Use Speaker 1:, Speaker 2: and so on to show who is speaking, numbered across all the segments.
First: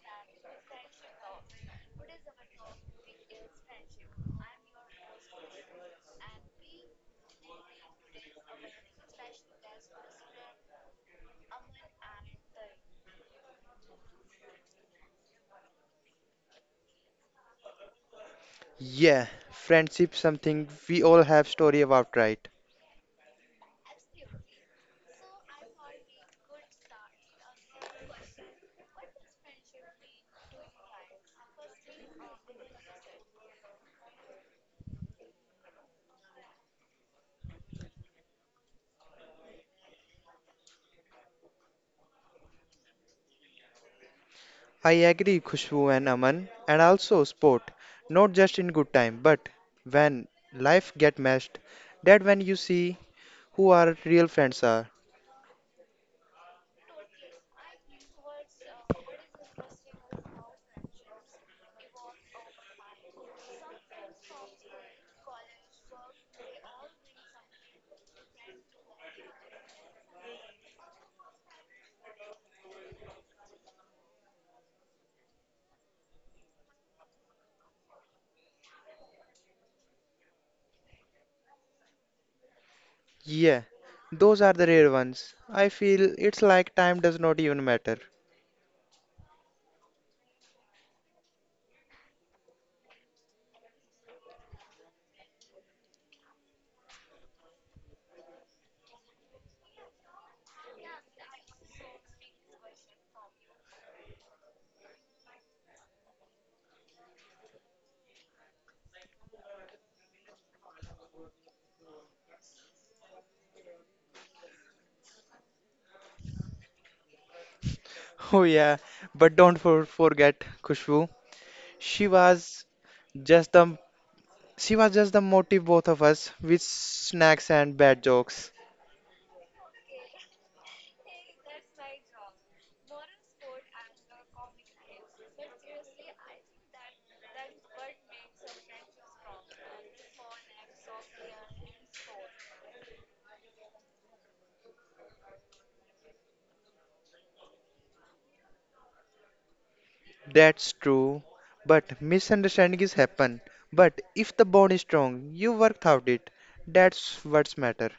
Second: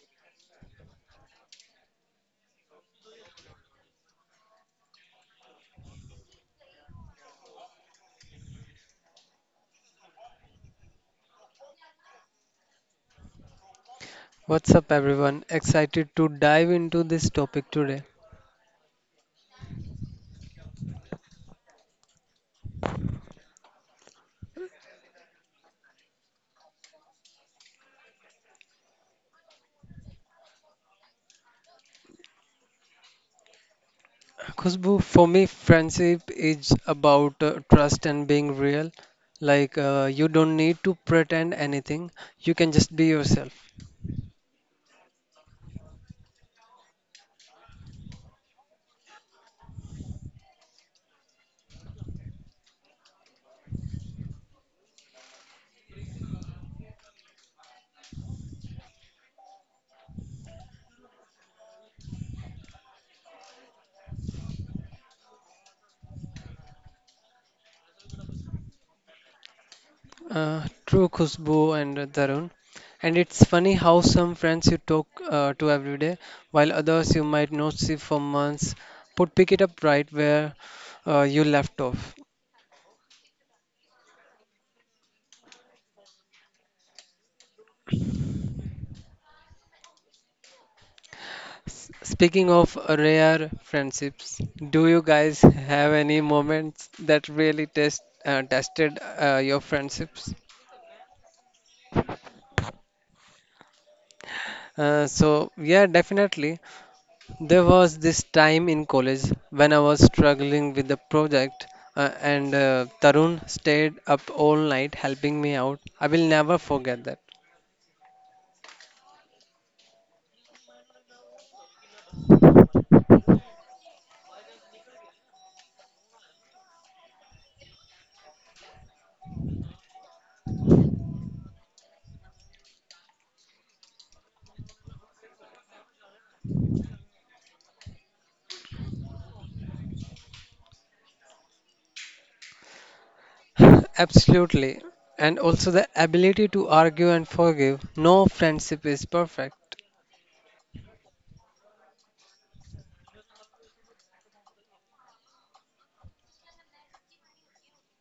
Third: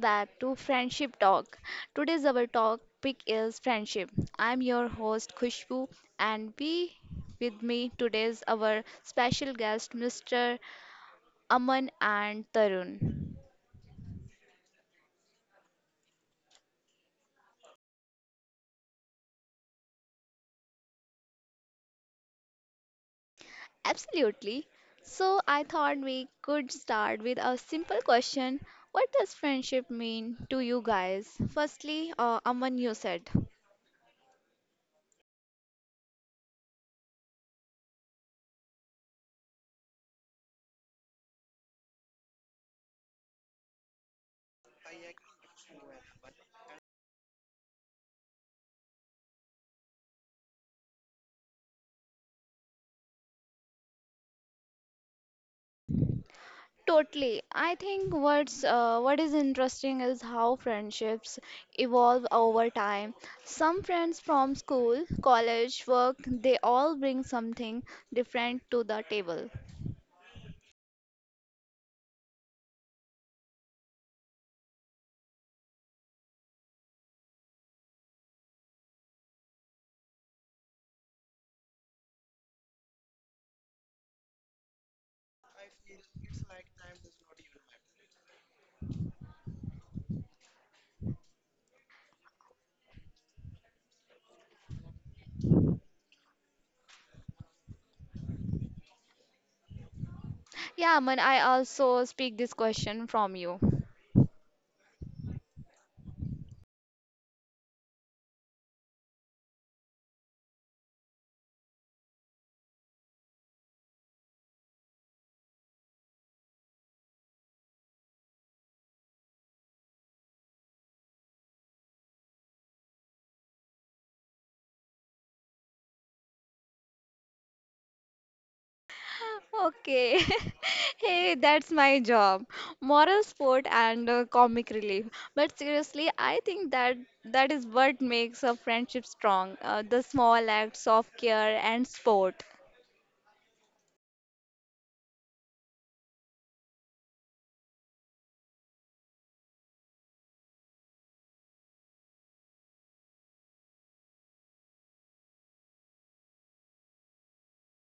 Speaker 1: back to Friendship Talk. Today's our topic is friendship. I'm your host Khushbu, and we with me today's our special guest Mr. Aman and Tarun.
Speaker 2: What's up, everyone? Excited to dive into this topic today.
Speaker 3: Yeah, friendship something we all have story about, right?
Speaker 1: Absolutely. So I thought we could start with a simple question. What does friendship mean to you guys? Firstly, Aman, you said.
Speaker 2: Khushbu, for me, friendship is about trust and being real. Like, you don't need to pretend anything, you can just be yourself.
Speaker 3: I agree, Khushbu and Aman, and also sport, not just in good time, but when life get messed, that when you see who our real friends are.
Speaker 1: Totally. I think what is interesting is how friendships evolve over time. Some friends from school, college, work, they all bring something different to the table.
Speaker 2: True, Khushbu and Tarun. And it's funny how some friends you talk to every day, while others you might not see for months, but pick it up right where you left off.
Speaker 3: Yeah, those are the rare ones. I feel it's like time does not even matter.
Speaker 2: Speaking of rare friendships, do you guys have any moments that really tested your friendships?
Speaker 1: Yeah, man, I also speak this question from you.
Speaker 2: So yeah, definitely. There was this time in college when I was struggling with the project, and Tarun stayed up all night helping me out. I will never forget that.
Speaker 3: Oh yeah, but don't forget Khushbu. She was just the she was just the motive both of us with snacks and bad jokes.
Speaker 1: Okay. Hey, that's my job. Moral support and comic relief. But seriously, I think that is what makes a friendship strong. The small acts of care and support.
Speaker 2: Absolutely. And also the ability to argue and forgive. No friendship is perfect.
Speaker 3: That's true, but misunderstandings happen. But if the bond is strong, you worked out it. That's what's matter.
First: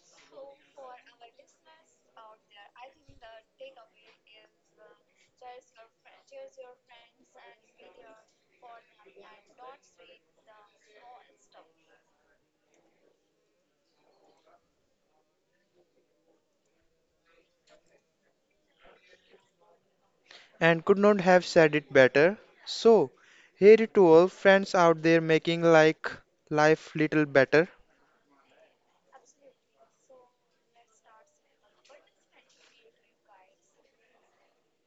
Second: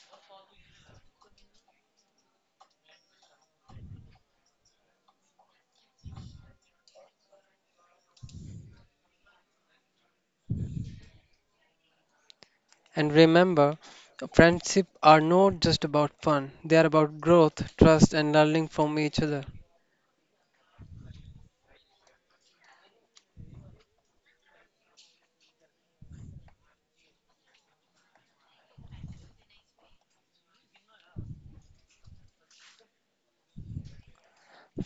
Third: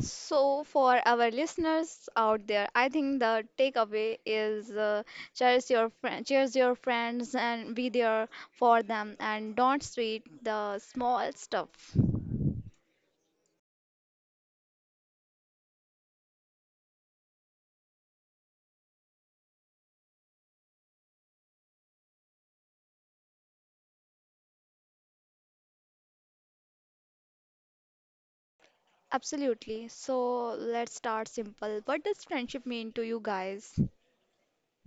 Speaker 1: So, for our listeners out there, I think the takeaway is cherish your friends, and be there for them, and don't treat the small stuff.
Speaker 2: And remember, friendship are not just about fun. They are about growth, trust and learning from each other.
Speaker 3: And could not have said it better. So, here to all friends out there making like life little better.
Speaker 1: Absolutely. So let's start simple. What does friendship mean to you guys?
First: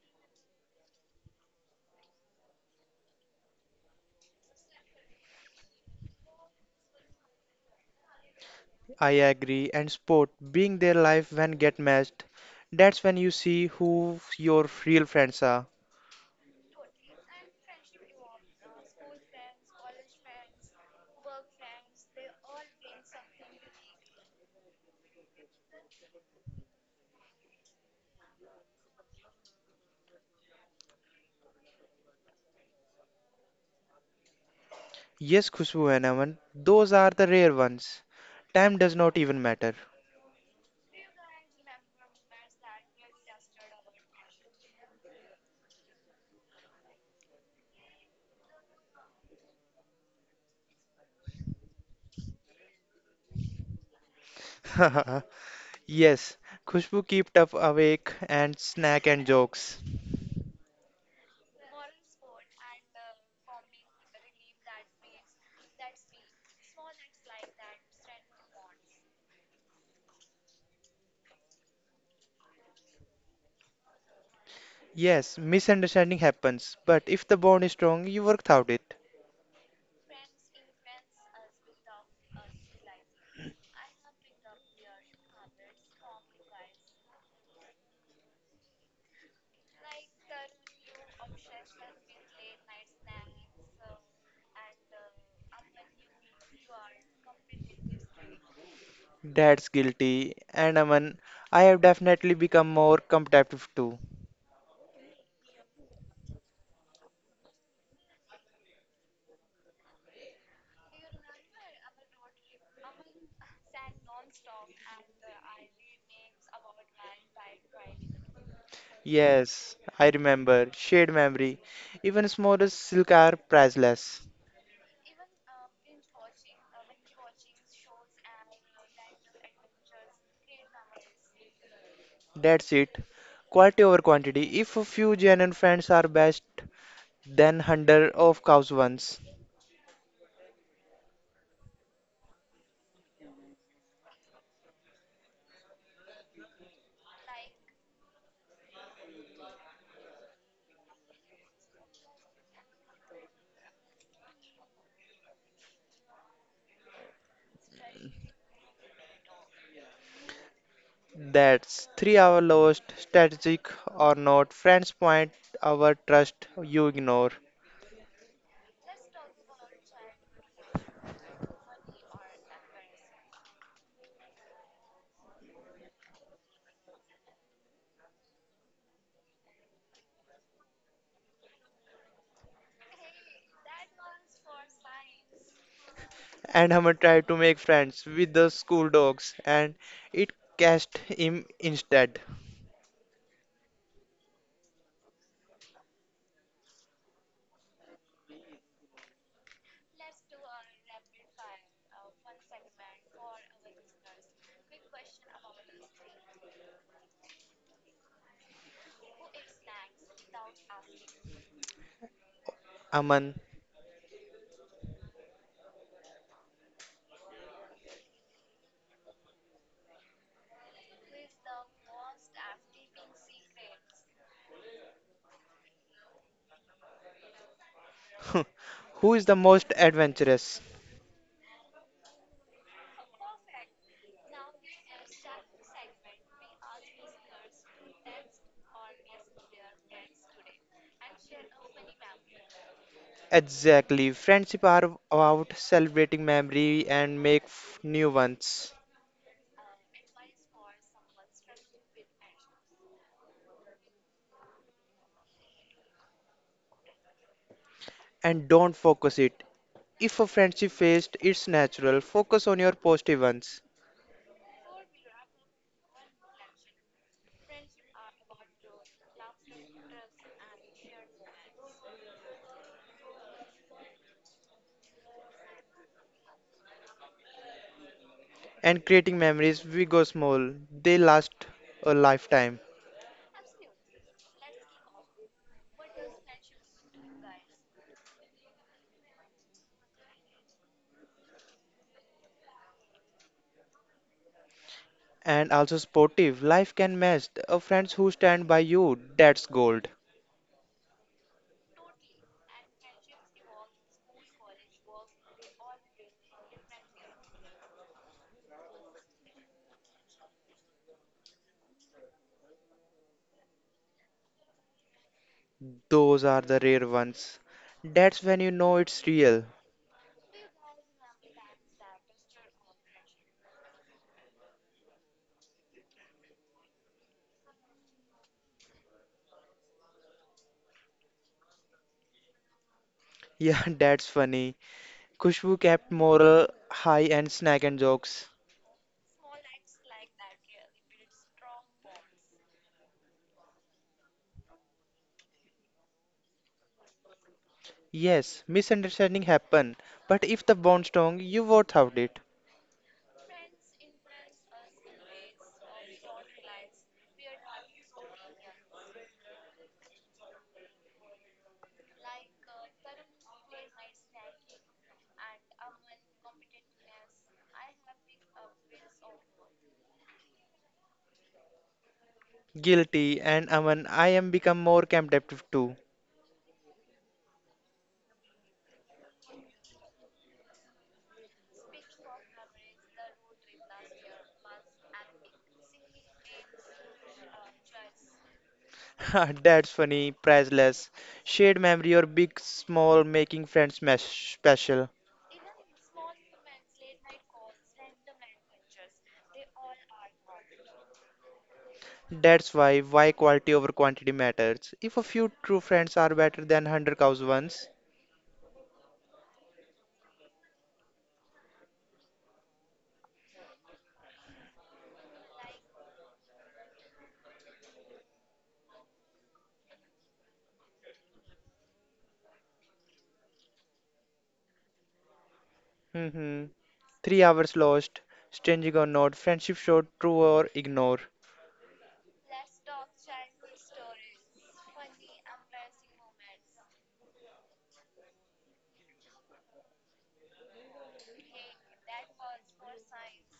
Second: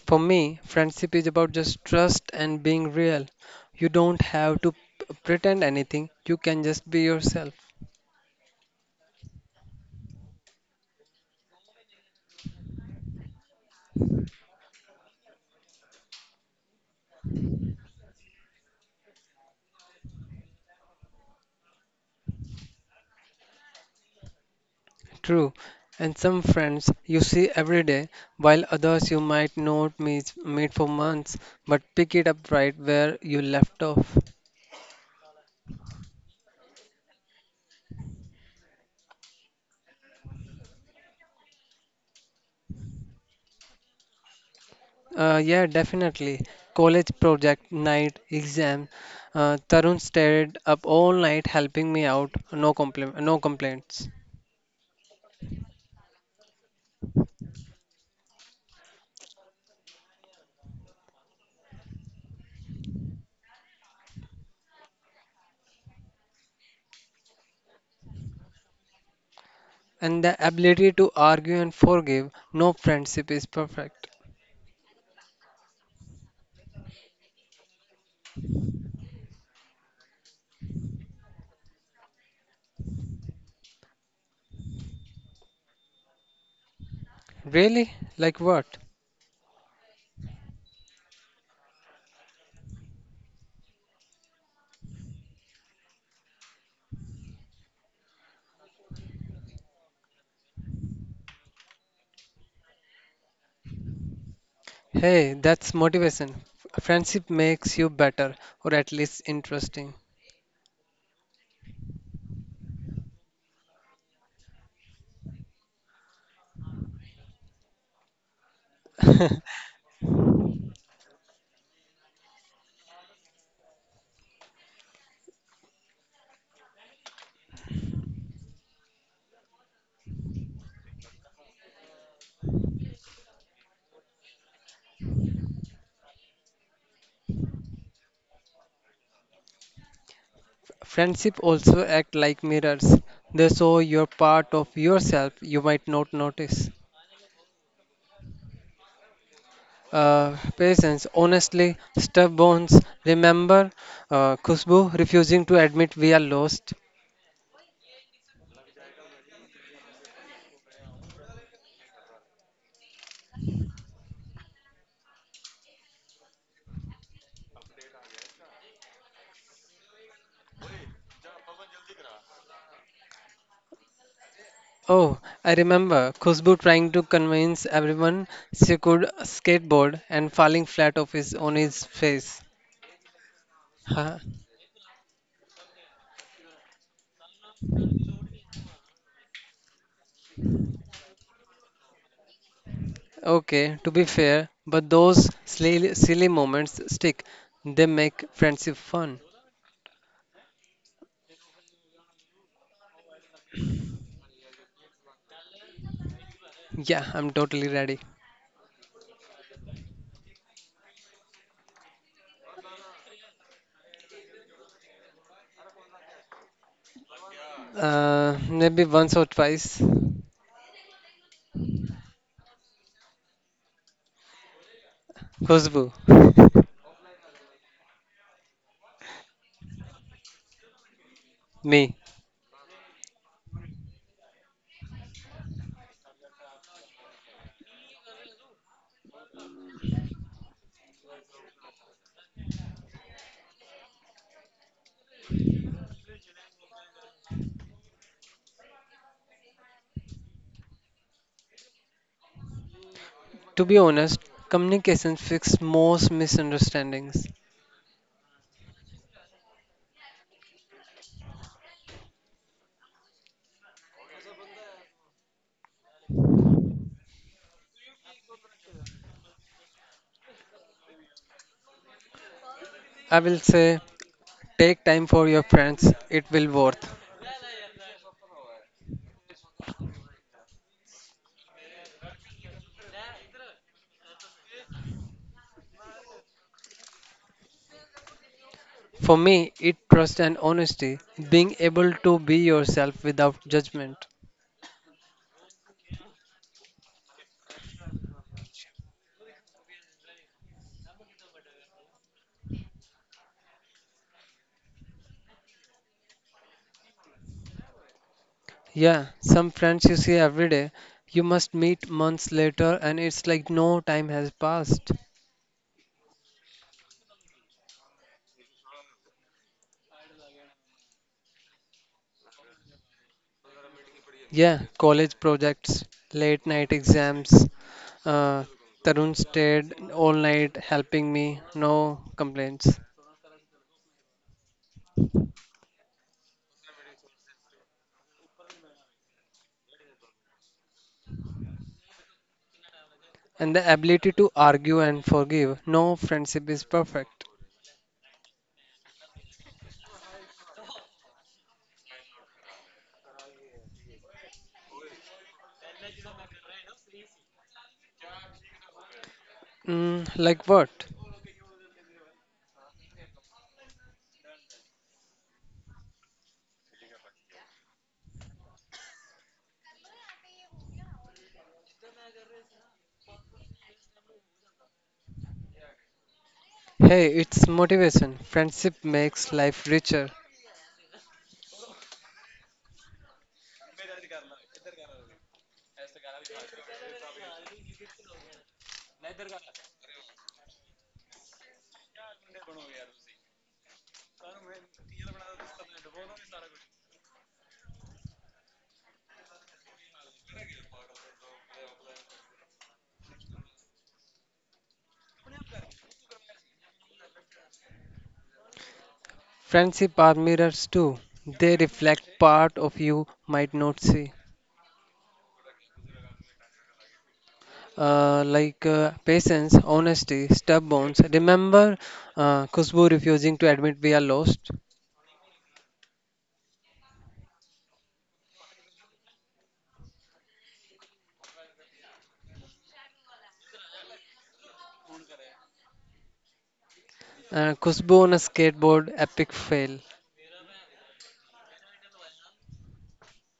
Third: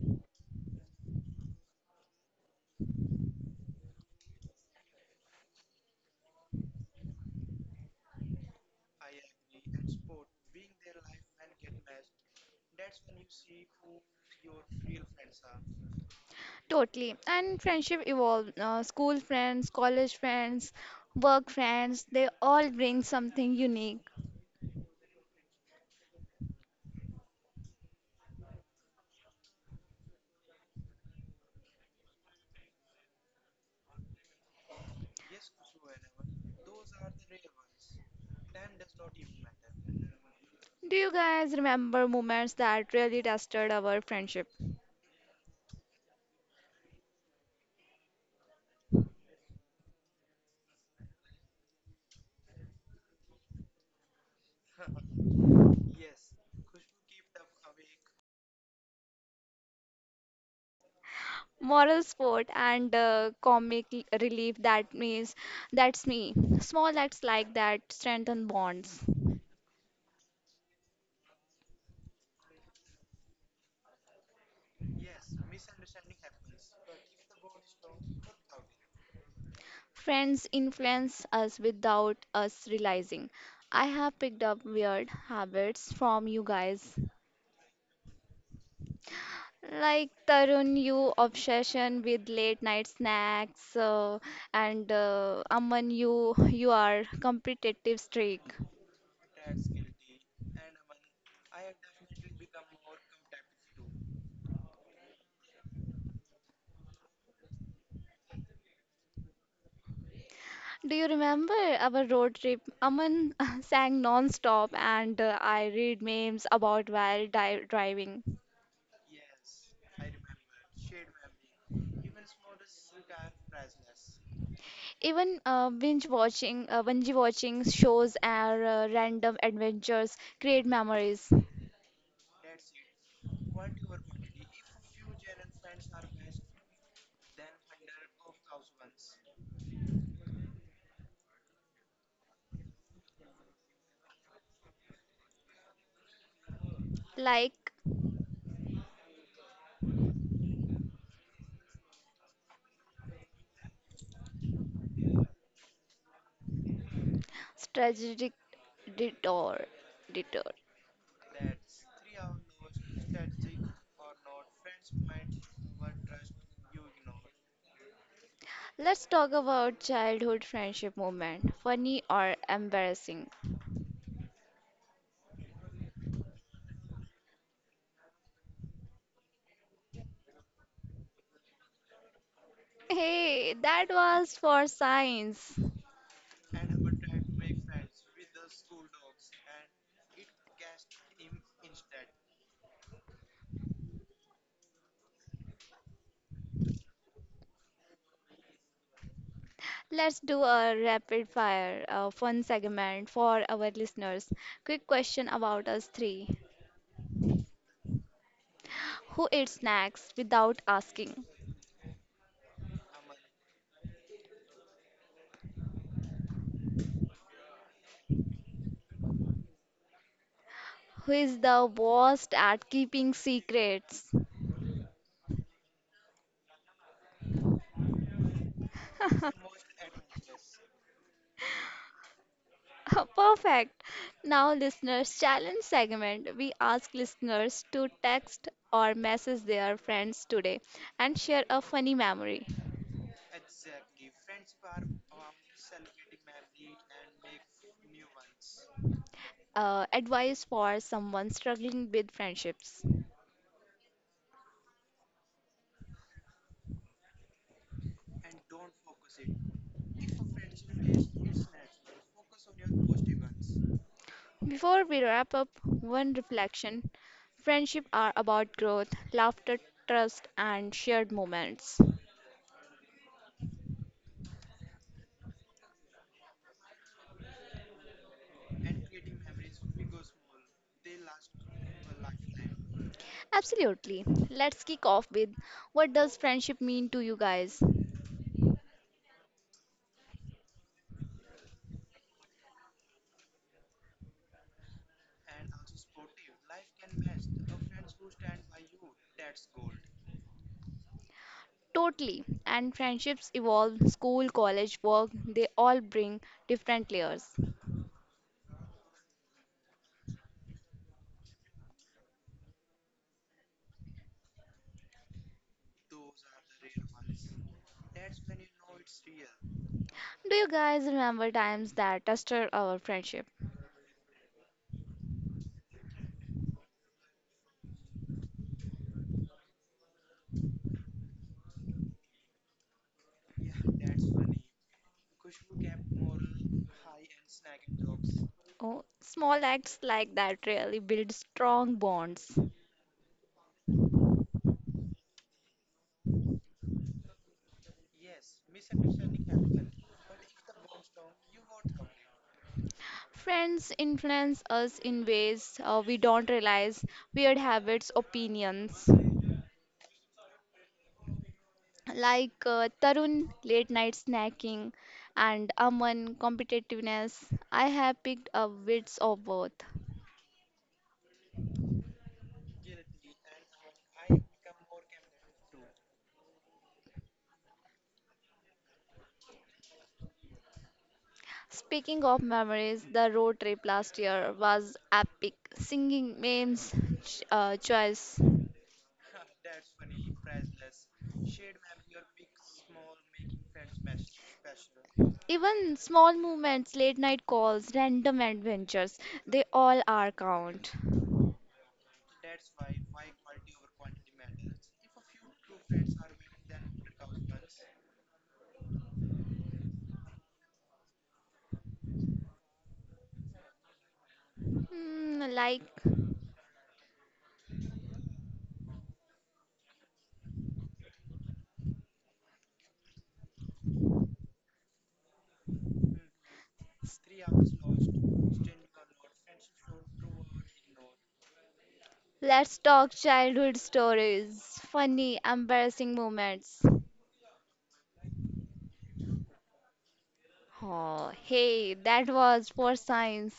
Speaker 2: For me, friendship is about just trust and being real. You don't have to pretend anything. You can just be yourself.
Speaker 3: I agree. And sport being their life when get matched. That's when you see who your real friends are.
Speaker 1: Totally. And friendship evolve. School friends, college friends, work friends, they all bring something unique.
Speaker 2: True. And some friends you see every day, while others you might not meet for months, but pick it up right where you left off.
Speaker 3: Yes, Khushbu and Aman, those are the rare ones. Time does not even matter.
Speaker 1: Do you guys remember moments that really tested our friendship?
Speaker 2: Yeah, definitely. College project night exam. Tarun stayed up all night helping me, out. No compli- no complaints.
Speaker 3: Yes, Khushbu kept up awake and snack and jokes.
Speaker 1: Moral support and relief, that means that's me. Small acts like that strengthen bonds.
Speaker 2: And the ability to argue and forgive. No friendship is perfect.
Speaker 3: Yes, misunderstanding happens, but if the bond is strong, you work out it.
Speaker 1: Friends influence us without us realizing. I have picked up weird habits from you guys,
Speaker 2: Really? Like what?
Speaker 1: like Tarun, you obsession with late night snacks, and Aman, you are competitive streak.
Speaker 3: Dad's guilty, and Aman, I have definitely become more competitive too.
Speaker 2: Hey, that's motivation. Friendship makes you better, or at least interesting.
Speaker 1: Do you remember our road trip? Aman sang non-stop and I read memes about while di driving.
Speaker 3: Yes, I remember, shared memory, even smallest silk are priceless.
Speaker 1: Even binge watching shows and random adventures create memories,
Speaker 3: That's it, quality over quantity. If a few genuine friends are best, then hundred of cows ones.
Speaker 2: Friendship also act like mirrors. They show your part of yourself you might not notice.
Speaker 1: like
Speaker 2: Patience, honestly, stub. Remember Khushbu refusing to admit we are lost?
Speaker 1: strategic detour. Detour.
Speaker 3: That's 3 hour lost, strategic or not, friends point our trust you ignore.
Speaker 1: Let's talk about childhood friendship moment, funny or embarrassing.
Speaker 2: Oh, I remember Khushbu trying to convince everyone she could skateboard and falling flat on his face.
Speaker 1: Hey, that
Speaker 2: Huh?
Speaker 1: was for science.
Speaker 3: And Hammer tried to make friends with the school dogs and it cast him instead.
Speaker 2: Okay, to be fair, but those silly, silly moments stick. They make friendship fun.
Speaker 1: Let's do a rapid fire, a fun segment for our listeners. Quick question about us three.
Speaker 2: Yeah, I'm totally ready.
Speaker 1: Who eats snacks without asking?
Speaker 3: Aman,
Speaker 2: Maybe once or twice.
Speaker 1: Who is the worst at keeping secrets?
Speaker 2: Khushbu.
Speaker 3: who is the most adventurous?
Speaker 2: Me.
Speaker 1: Perfect. Now, listeners, challenge segment. We ask listeners to text or message their friends today and share a funny memory.
Speaker 3: Exactly, friendship are about celebrating memory and make f- new ones.
Speaker 1: Advice for someone struggling with friendships.
Speaker 2: To be honest, communication fixes most misunderstandings.
Speaker 3: And don't focus it. If a friendship fails, it's natural. Focus on your positive ones.
Speaker 1: Before we wrap up, one reflection: friendship are about growth, laughter, trust, and shared moments.
Speaker 2: I will say take time for your friends, it will worth.
Speaker 3: And creating memories we go small, they last a lifetime.
Speaker 1: Absolutely. Let's kick off with: what does friendship mean to you guys?
Speaker 2: For me, it trust and honesty, being able to be yourself without judgment.
Speaker 3: And also sportive life can match a friends who stand by you, that's gold.
Speaker 1: Totally. And friendships evolve: school, college, work, they all bring different layers.
Speaker 2: Yeah, some friends you see every day, you must meet months later and it's like no time has passed.
Speaker 3: Those are the rare ones, that's when you know it's real.
Speaker 1: Do you guys remember times that tested our friendship?
Speaker 2: Yeah, college projects, late night exams, uh, Tarun stayed all night helping me, no complaints.
Speaker 3: Yeah, that's funny. Kushbu kept moral high and snack and jokes.
Speaker 1: Oh, small acts like that really build strong bonds.
Speaker 2: And the ability to argue and forgive. No friendship is perfect.
Speaker 3: Yes, misunderstanding happen, but if the bond strong you worth out it.
Speaker 1: Friends influence us in ways we don't realize, weird habits, opinions,
Speaker 2: Mm, like what?
Speaker 1: like Tarun late night snacking and Aman competitiveness. I have picked up bits of both.
Speaker 3: Guilty, and Aman, I am become more captive too.
Speaker 2: Hey, it's motivation. Friendship makes life richer.
Speaker 1: Speaking of memories, the road trip last year was epic. Singing memes, choice,
Speaker 3: That's funny, priceless. Shared memory or big, small, making friends mesh special.
Speaker 1: even small movements, late night calls, random adventures, they all are count.
Speaker 3: That's why quality over quantity matters. If a few true friends are better than 100 cows ones.
Speaker 2: Friendship are mirrors too. They reflect part of you might not see.
Speaker 1: Mm, like
Speaker 2: Like patience, honesty, stubbornness. Remember Khushbu refusing to admit we are lost?
Speaker 3: Hmm. 3 hours lost, stinging or not, friendship short, true or ignore.
Speaker 1: Let's talk childhood stories, funny, embarrassing moments.
Speaker 2: Khushbu on a skateboard, epic fail.
Speaker 1: Oh, hey, that was for science.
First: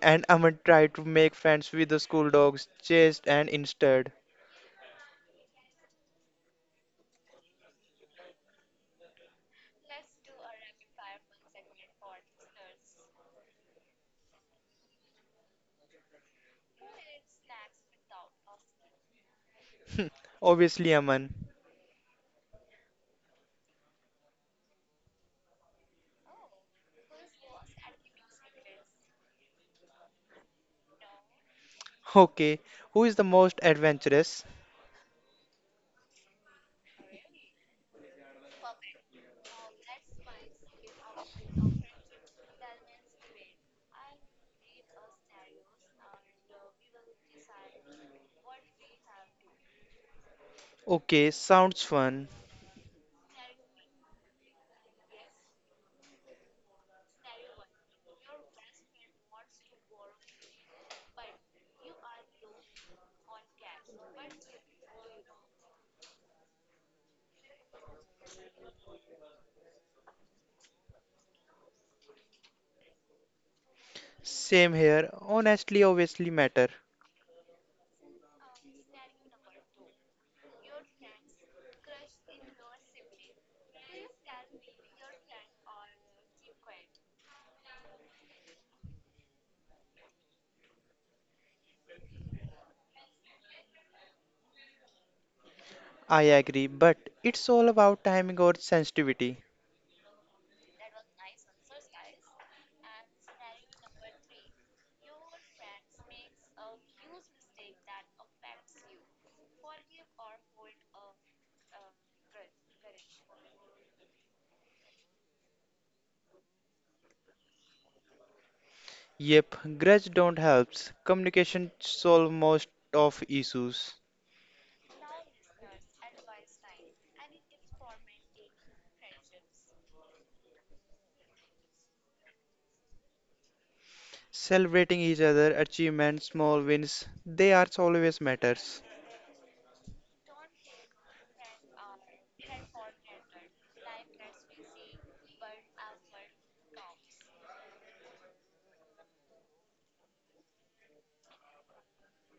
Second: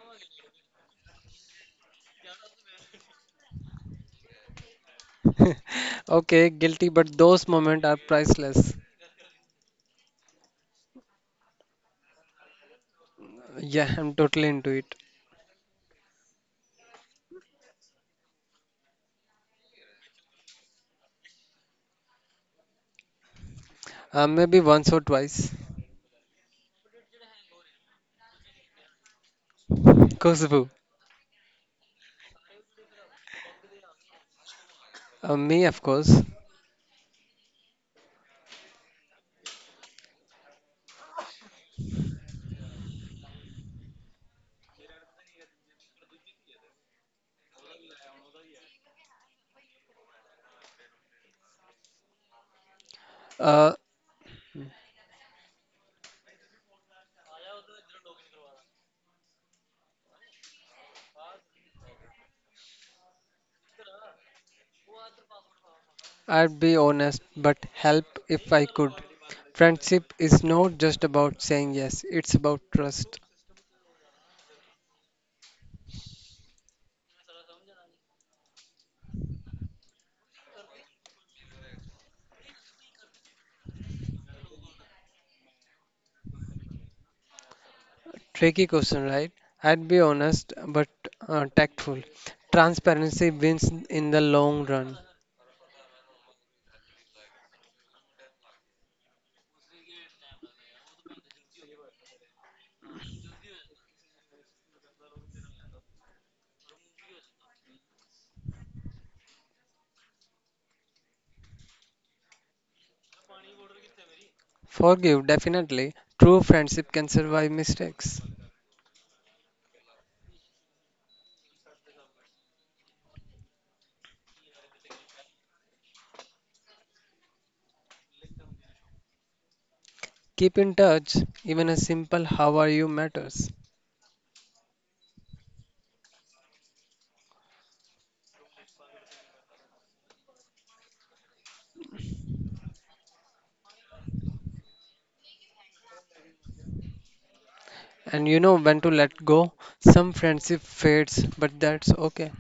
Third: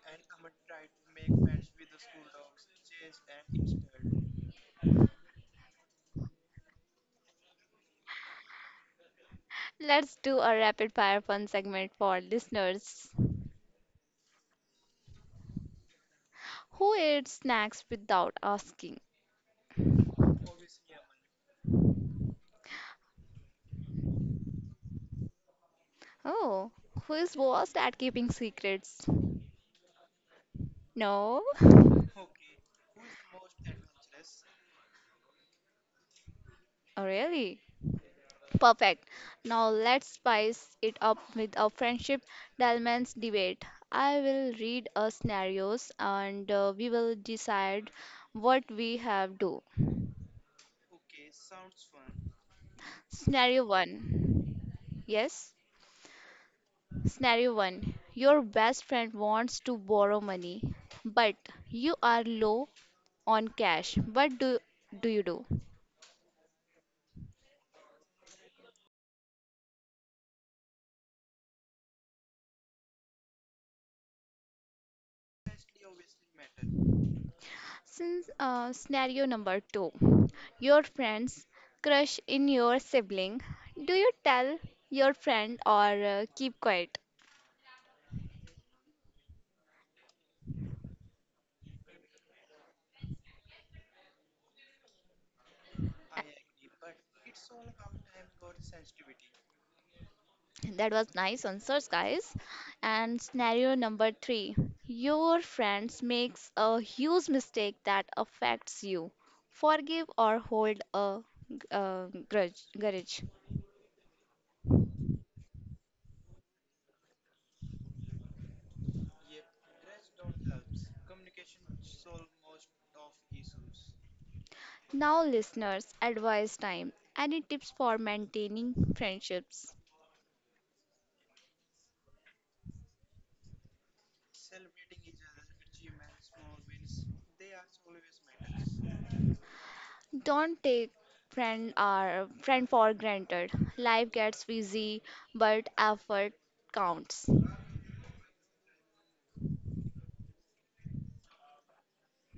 Speaker 3: And Aman tried to make friends with the school dogs, chased and instead.
Speaker 2: Okay, guilty, but those moments are priceless.
Speaker 1: Let's do a rapid fire fun segment for listeners.
Speaker 2: Yeah, I'm totally into it.
Speaker 1: Who eats snacks without asking?
Speaker 3: Obviously, Aman.
Speaker 2: Maybe once or twice.
Speaker 1: Oh, who is worst at keeping secrets?
Speaker 2: Khushbu.
Speaker 1: No?
Speaker 3: Okay, who is the most adventurous?
Speaker 2: Me, of course.
Speaker 1: Oh, really? Perfect. Now let's spice it up with our friendship dilemmas debate. I will read a scenarios and we will decide what we have do.
Speaker 3: Okay, sounds fun.
Speaker 1: Scenario
Speaker 2: Uh,
Speaker 1: 1. Yes. Scenario 1. Your best friend wants to borrow money, but you are low on cash. What do you do?
Speaker 2: I'd be honest, but help if I could. Friendship is not just about saying yes, it's about trust.
Speaker 3: Same here. Honestly, obviously matter.
Speaker 1: Since scenario number two, your friend's crush in your sibling, do you tell your friend or keep quiet?
Speaker 2: Tricky question, right? I'd be honest, but tactful. Transparency wins in the long run.
Speaker 3: I agree, but it's all about timing or sensitivity.
Speaker 1: That was nice answers, guys. And scenario number three, your friends makes a huge mistake that affects you. Forgive or hold a grudge.
Speaker 2: Forgive, definitely. True friendship can survive mistakes.
Speaker 3: Yep, grudge don't helps. Communication solve most of issues.
Speaker 1: Now, listeners, advice time. Any tips for maintaining friendships?
Speaker 2: Keep in touch, even a simple how are you matters.
Speaker 3: Celebrating each other, achievements, small wins, they are always matters.
Speaker 1: Don't take friend our friend for granted. Life gets busy, but effort counts.
Speaker 2: And you know when to let go. Some friendship fades, but that's okay.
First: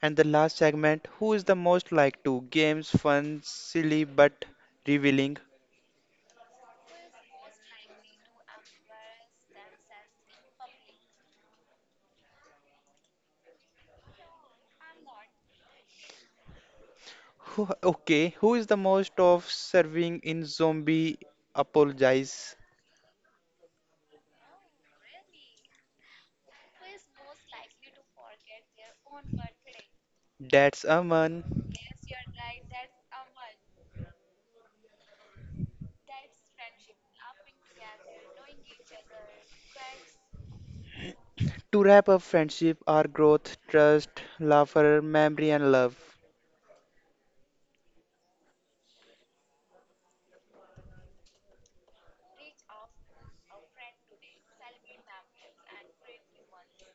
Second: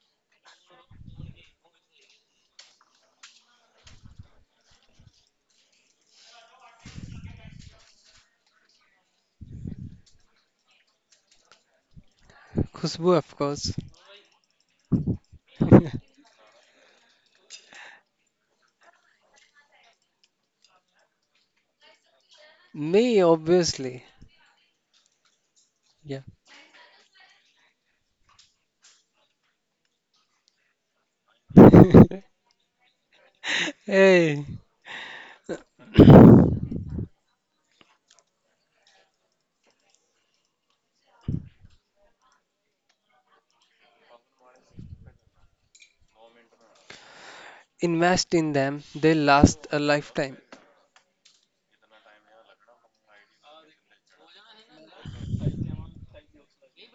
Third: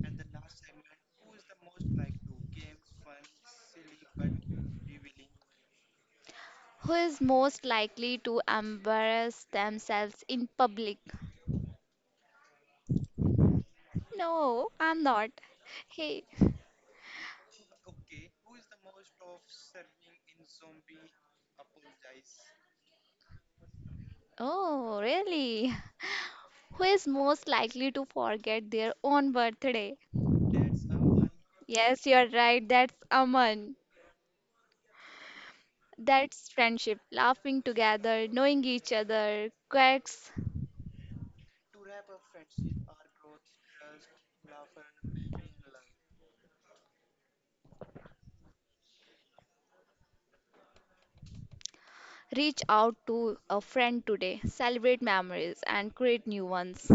Speaker 3: And the last segment, who is the most like to? Games, fun, silly, but revealing.
Speaker 1: Who is most likely to embarrass themselves in public?
Speaker 2: Khushbu, of course.
Speaker 1: No, I'm not. Hey.
Speaker 3: Who, okay, who is the most of serving in zombie? Apologize.
Speaker 2: Me, obviously.
Speaker 1: Oh, really?
Speaker 2: Yeah.
Speaker 1: Who is most likely to forget their own birthday?
Speaker 3: That's Aman.
Speaker 1: Yes, you're right. That's Aman.
Speaker 2: Hey,
Speaker 1: That's friendship. Laughing together, knowing each other, quirks.
Speaker 3: To wrap up friendship, our growth, trust, laughter, memory, and love.
Speaker 2: invest in them. They last a lifetime.
Speaker 1: Reach out to a friend today, celebrate memories, and create new ones.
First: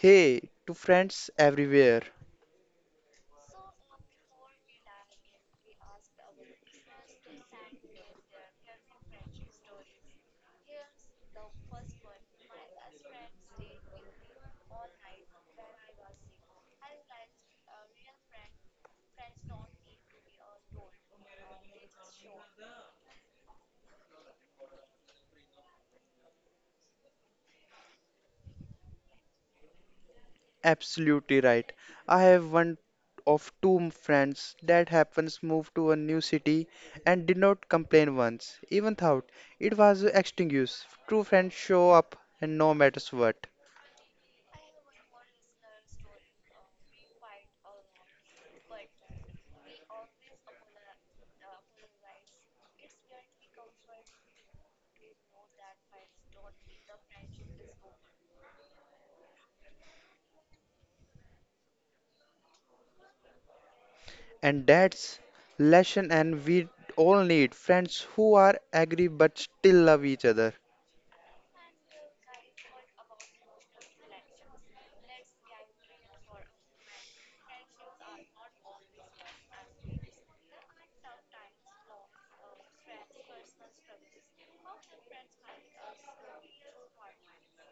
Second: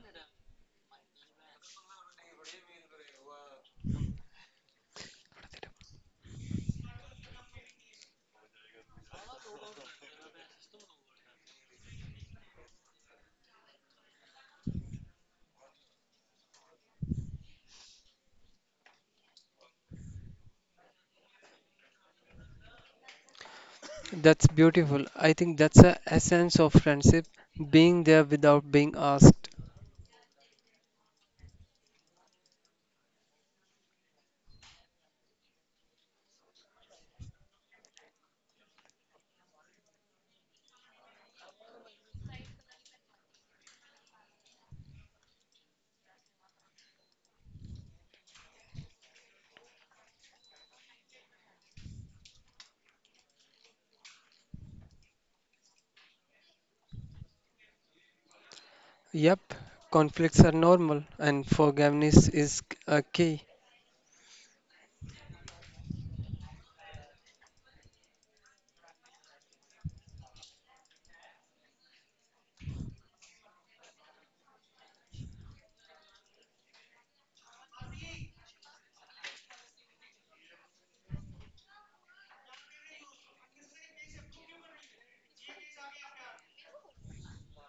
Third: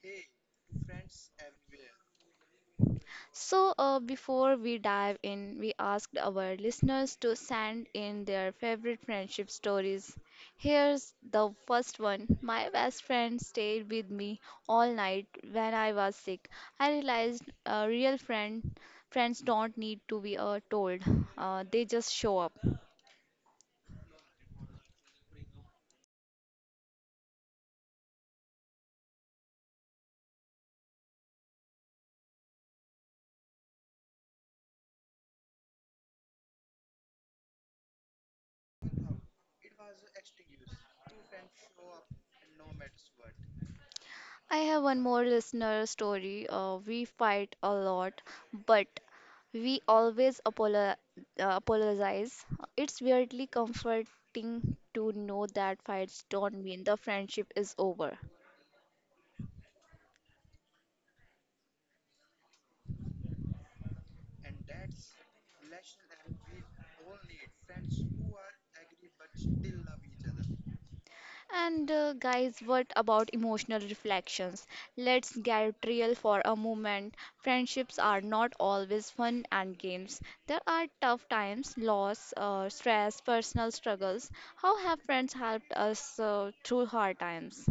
Speaker 3: Hey, to friends everywhere.
Speaker 1: So, before we dive in, we asked our listeners to send in their favorite friendship stories. Here's the first one. My best friend stayed with me all night when I was sick. I realized a real friends don't need to be told. They just show up.
Speaker 2: That's beautiful. I think that's the essence of friendship, being there without being asked.
Speaker 3: Absolutely right. I have one of two friends that happens moved to a new city and did not complain once, even thought it was extinguished. True friends show up and no matters what.
Speaker 1: I have one more listener story. We fight a lot, but we always apologize. It's weirdly comforting to know that fights don't mean the friendship is over.
Speaker 2: Yep, conflicts are normal, and forgiveness is a key.
Speaker 3: And that's lesson and we all need friends who are angry but still love each other.
Speaker 1: And guys, what about emotional reflections? Let's get real for a moment. Friendships are not always fun and games. There are tough times, loss, stress, personal struggles. How have friends helped us through hard times?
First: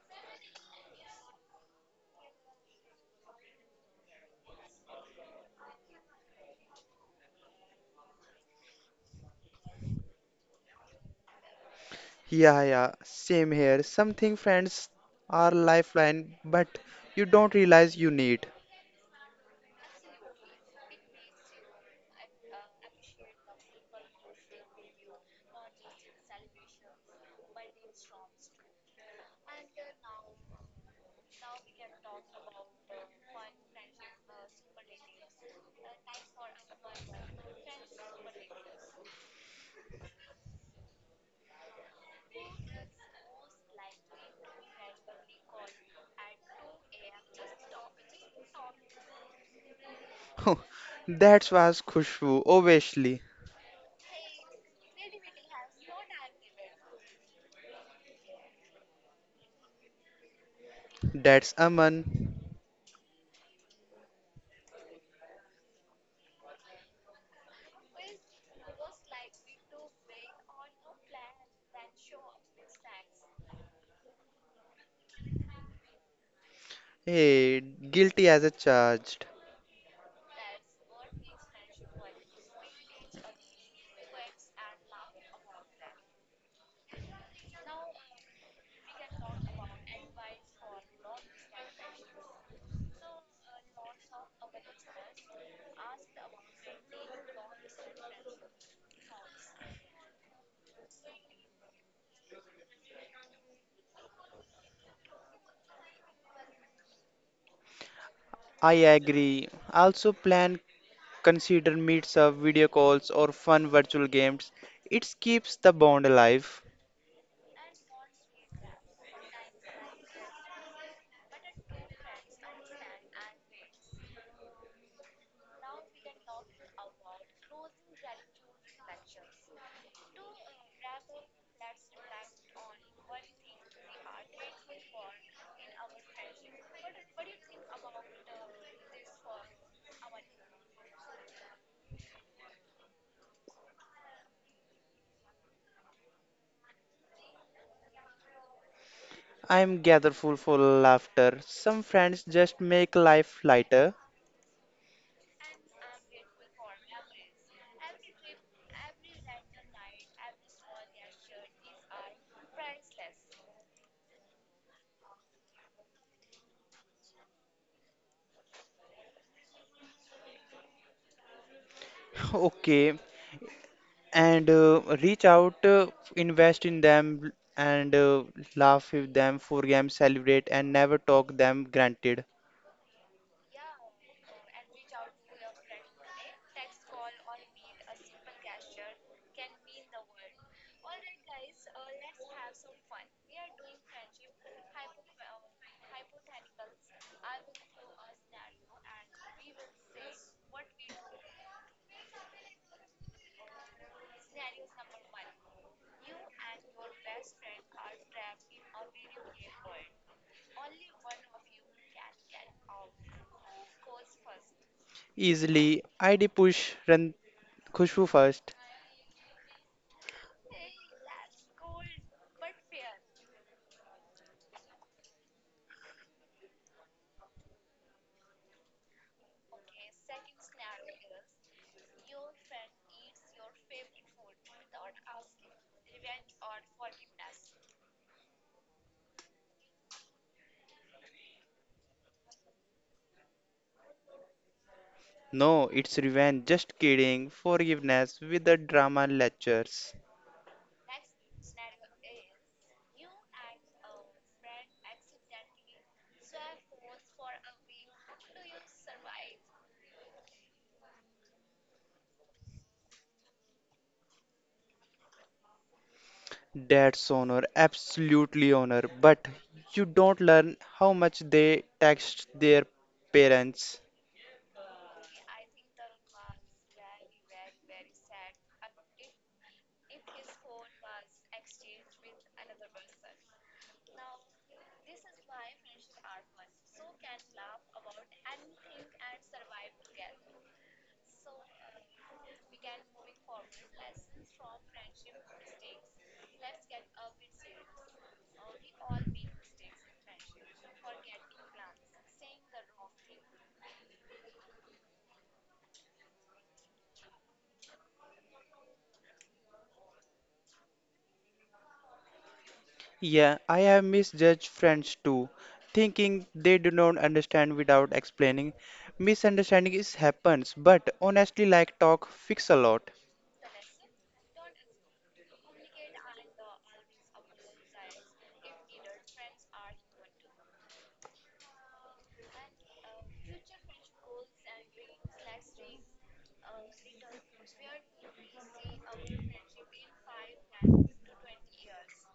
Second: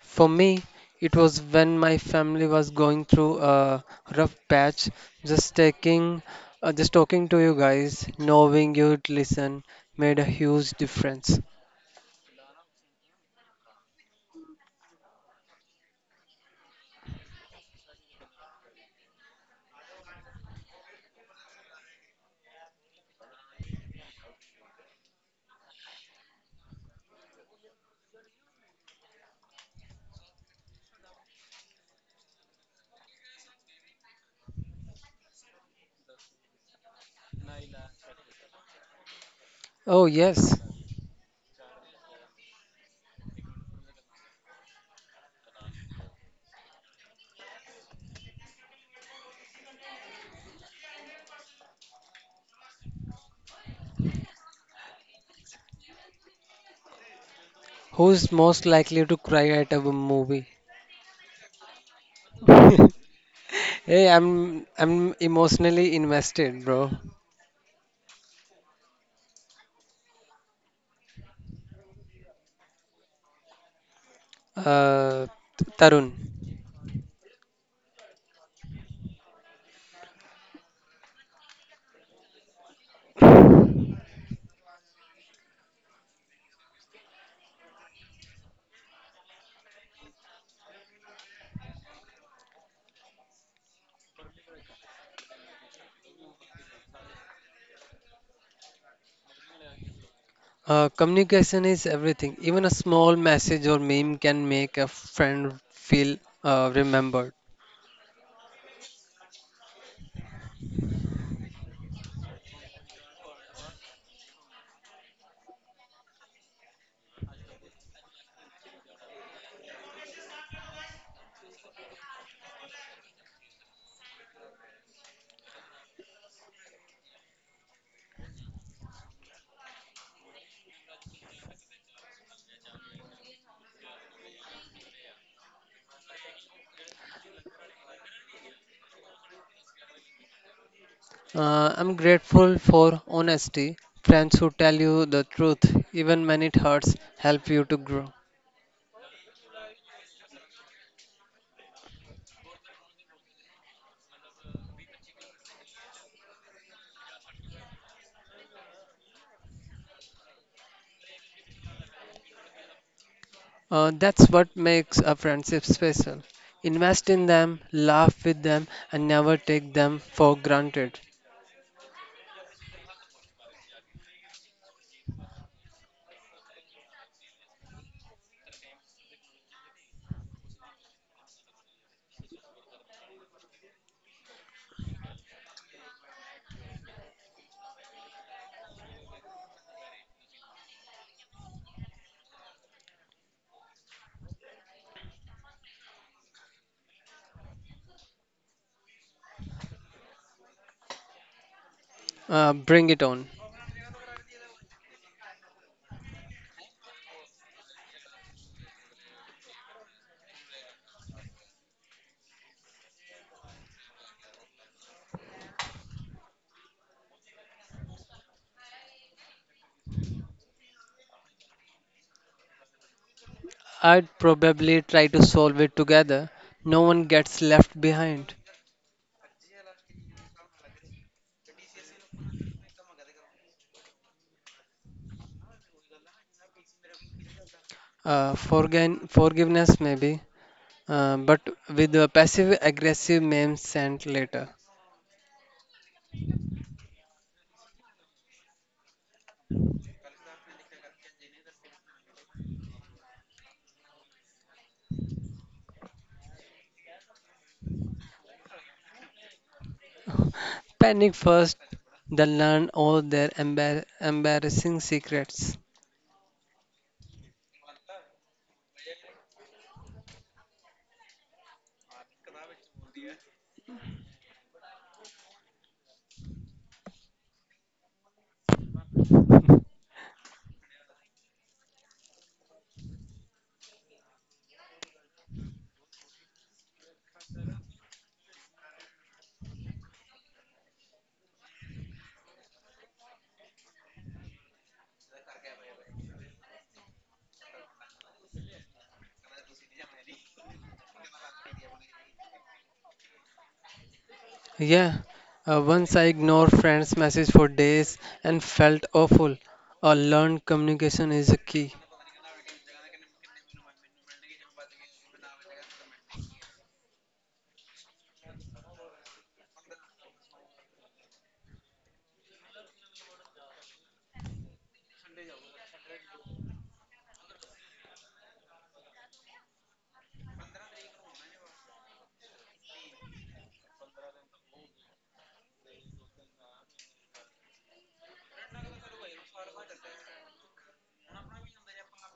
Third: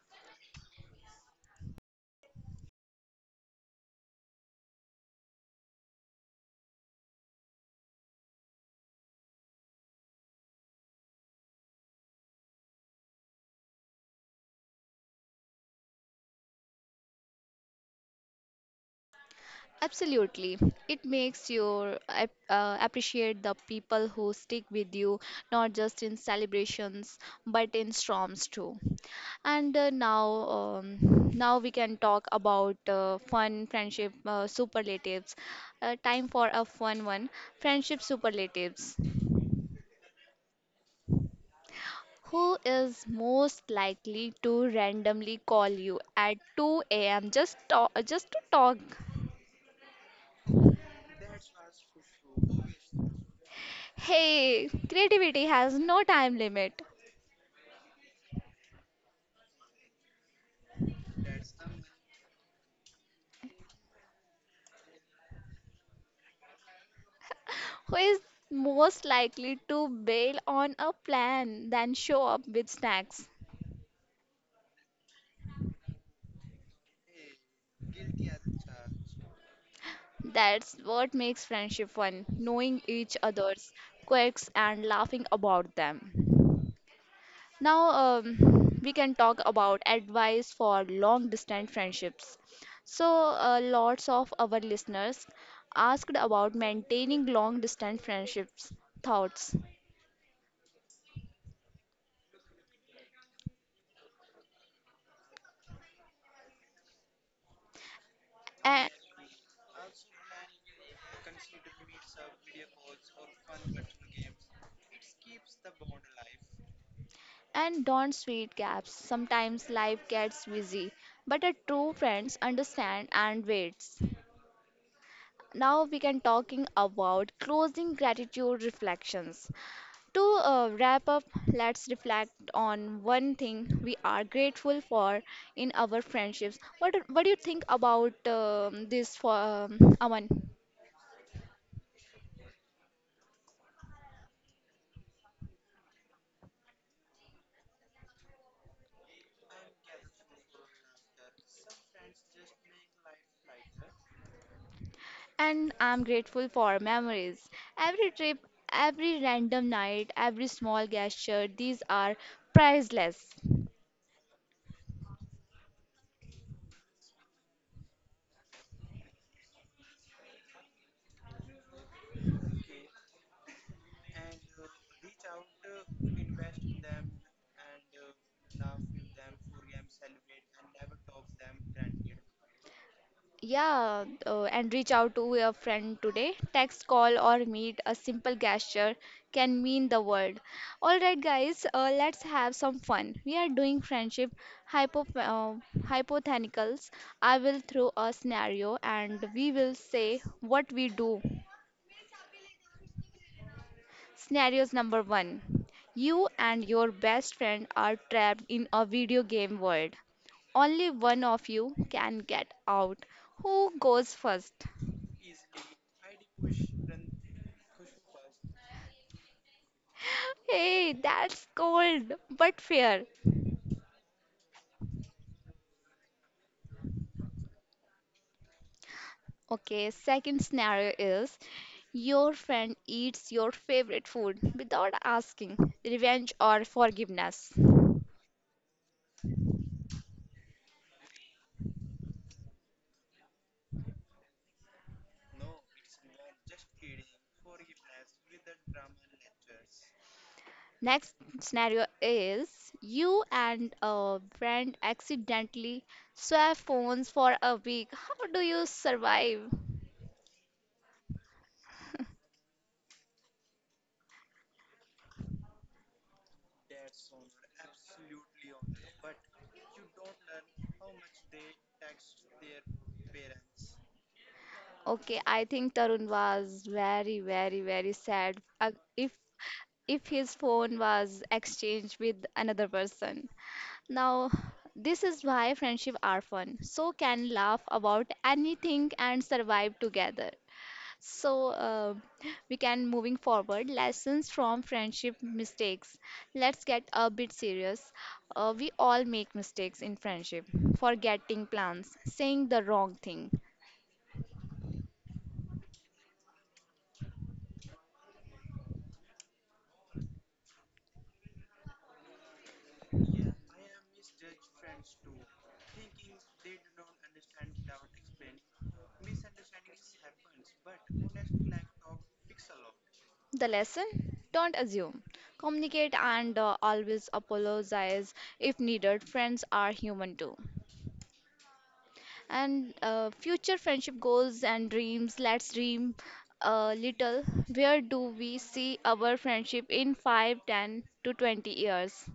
Speaker 2: For me, it was when my family was going through a rough patch, just taking just talking to you guys, knowing you'd listen made a huge difference.
Speaker 3: Yeah, yeah, same here. Something friends are lifeline, but you don't realize you need.
Speaker 1: Absolutely. It makes you appreciate the people who stick with you, not just in celebrations, but in storms too. And now we can talk about fun friendship superlatives. Time for a fun one. Friendship superlatives.
Speaker 2: Oh yes,
Speaker 1: Who is most likely to randomly call you at 2 a.m. Just to talk?
Speaker 3: That was Khushbu, obviously.
Speaker 1: Hey, creativity has no time limit.
Speaker 2: who's most likely to cry at a movie?
Speaker 3: That's Aman.
Speaker 2: Hey, I'm emotionally invested, bro.
Speaker 1: Who is most likely to bail on a plan than show up with snacks?
Speaker 2: Uh, Tarun,
Speaker 3: Hey, guilty as a charged.
Speaker 1: That's what makes friendship fun, knowing each other's quirks and laughing about them. Now, we can talk about advice for long distance friendships. So, lots of our listeners asked about maintaining long distance friendships. Thoughts?
Speaker 2: communication is everything. Even a small message or meme can make a friend feel remembered.
Speaker 3: I agree. Also plan, consider meets up, video calls, or fun virtual games. It keeps the bond alive.
Speaker 1: And don't sweet gaps. Sometimes life gets busy, but a true friends understand and waits. Now we can talking about closing gratitude reflections. To wrap up, let's reflect on one thing we are grateful for in our friendships. What do you think about this for Aman?
Speaker 2: I'm grateful for honesty. Friends who tell you the truth, even when it hurts, help you to grow.
Speaker 3: I'm gatherful for laughter. Some friends just make life lighter.
Speaker 1: And I'm grateful for memories. Every trip, every random night, every small gesture, these are priceless.
Speaker 2: That's what makes a friendship special. Invest in them, laugh with them, and never take them for granted.
Speaker 3: Okay, and reach out, invest in them, and laugh with them, for them, celebrate, and never talk them granted.
Speaker 1: Yeah, and reach out to a friend today. Text, call, or meet. A simple gesture can mean the world. All right, guys, let's have some fun. We are doing friendship hypo uh, hypotheticals. I will throw a scenario, and we will say what we do.
Speaker 2: Bring it on.
Speaker 1: Scenarios number one: you and your best friend are trapped in a video game world. Only one of you can get out. Who goes first?
Speaker 3: Easily, ID push, run Khushbu first.
Speaker 1: Hey, that's cold but fair.
Speaker 2: I'd probably try to solve it together. No one gets left behind.
Speaker 1: Okay, second scenario is: your friend eats your favorite food without asking, revenge or forgiveness.
Speaker 2: Forgiveness, maybe, but with a passive aggressive meme sent later.
Speaker 3: No, it's revenge, just kidding, forgiveness with the drama lectures.
Speaker 1: Next scenario is: you and a friend accidentally swap phones for a week. How do you survive?
Speaker 2: Panic first, then learn all their embarrassing secrets.
Speaker 3: That's honor, absolutely honor, but you don't learn how much they text their parents.
Speaker 1: Okay, I think Tarun was very, very, very sad if if his phone was exchanged with another person. Now, this is why friendship are fun. So can laugh about anything and survive together. So we can moving forward. Lessons from friendship mistakes. Let's get a bit serious. We all make mistakes in friendship. Forgetting plans, saying the wrong thing.
Speaker 2: Yeah, once I ignored friends' message for days and felt awful. Learned communication is a key.
Speaker 3: Yeah, I have misjudged friends too, thinking they do not understand without explaining. Misunderstanding is happens, but honestly, like talk fix a lot.
Speaker 1: The lesson: don't assume. Communicate and always apologize if needed. Friends are human too. And future friendship goals and dreams. Let's dream a little. Where do we see our friendship in 5, 10, to 20 years?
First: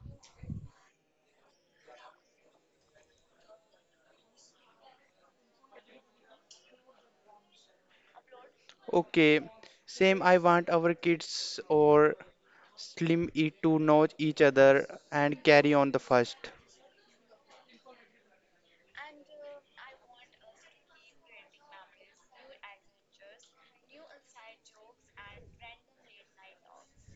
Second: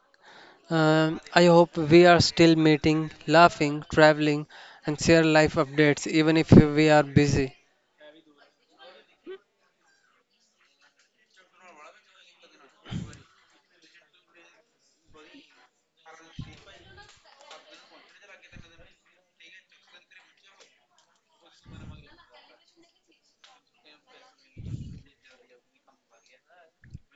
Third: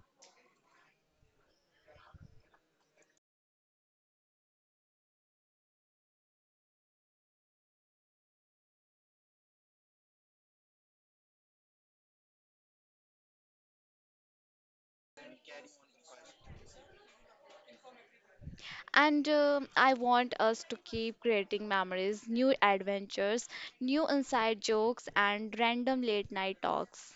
Speaker 2: I hope we are still meeting, laughing, traveling, and share life updates even if we are busy.
Speaker 3: Okay, same. I want our kids or Slim E to know each other and carry on the first.
Speaker 1: And I want us to keep creating memories, new adventures, new inside jokes, and random late night talks.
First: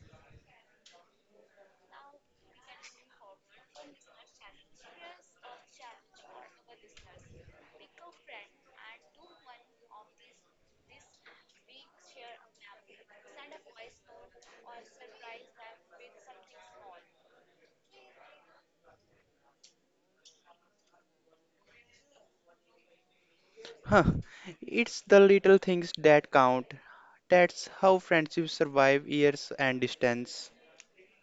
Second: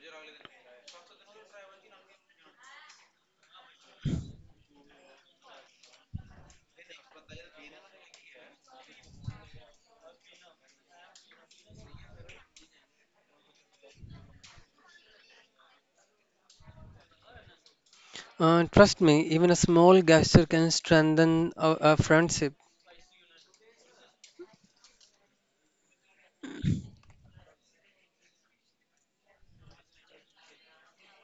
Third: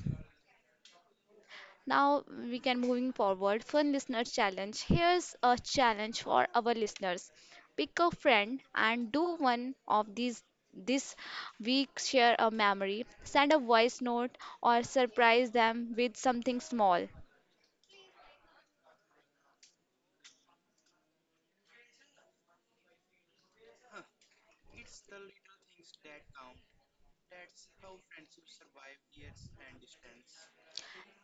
Speaker 1: Now we can moving forward. Fun listener challenge. Here's a challenge for our listeners. Pick a friend and do one of these this week: share a memory. Send a voice note or surprise them with something small.
Speaker 2: Trust me, even a small gesture can strengthen a friendship.
Speaker 3: Huh? It's the little things that count. That's how friendships survive years and distance.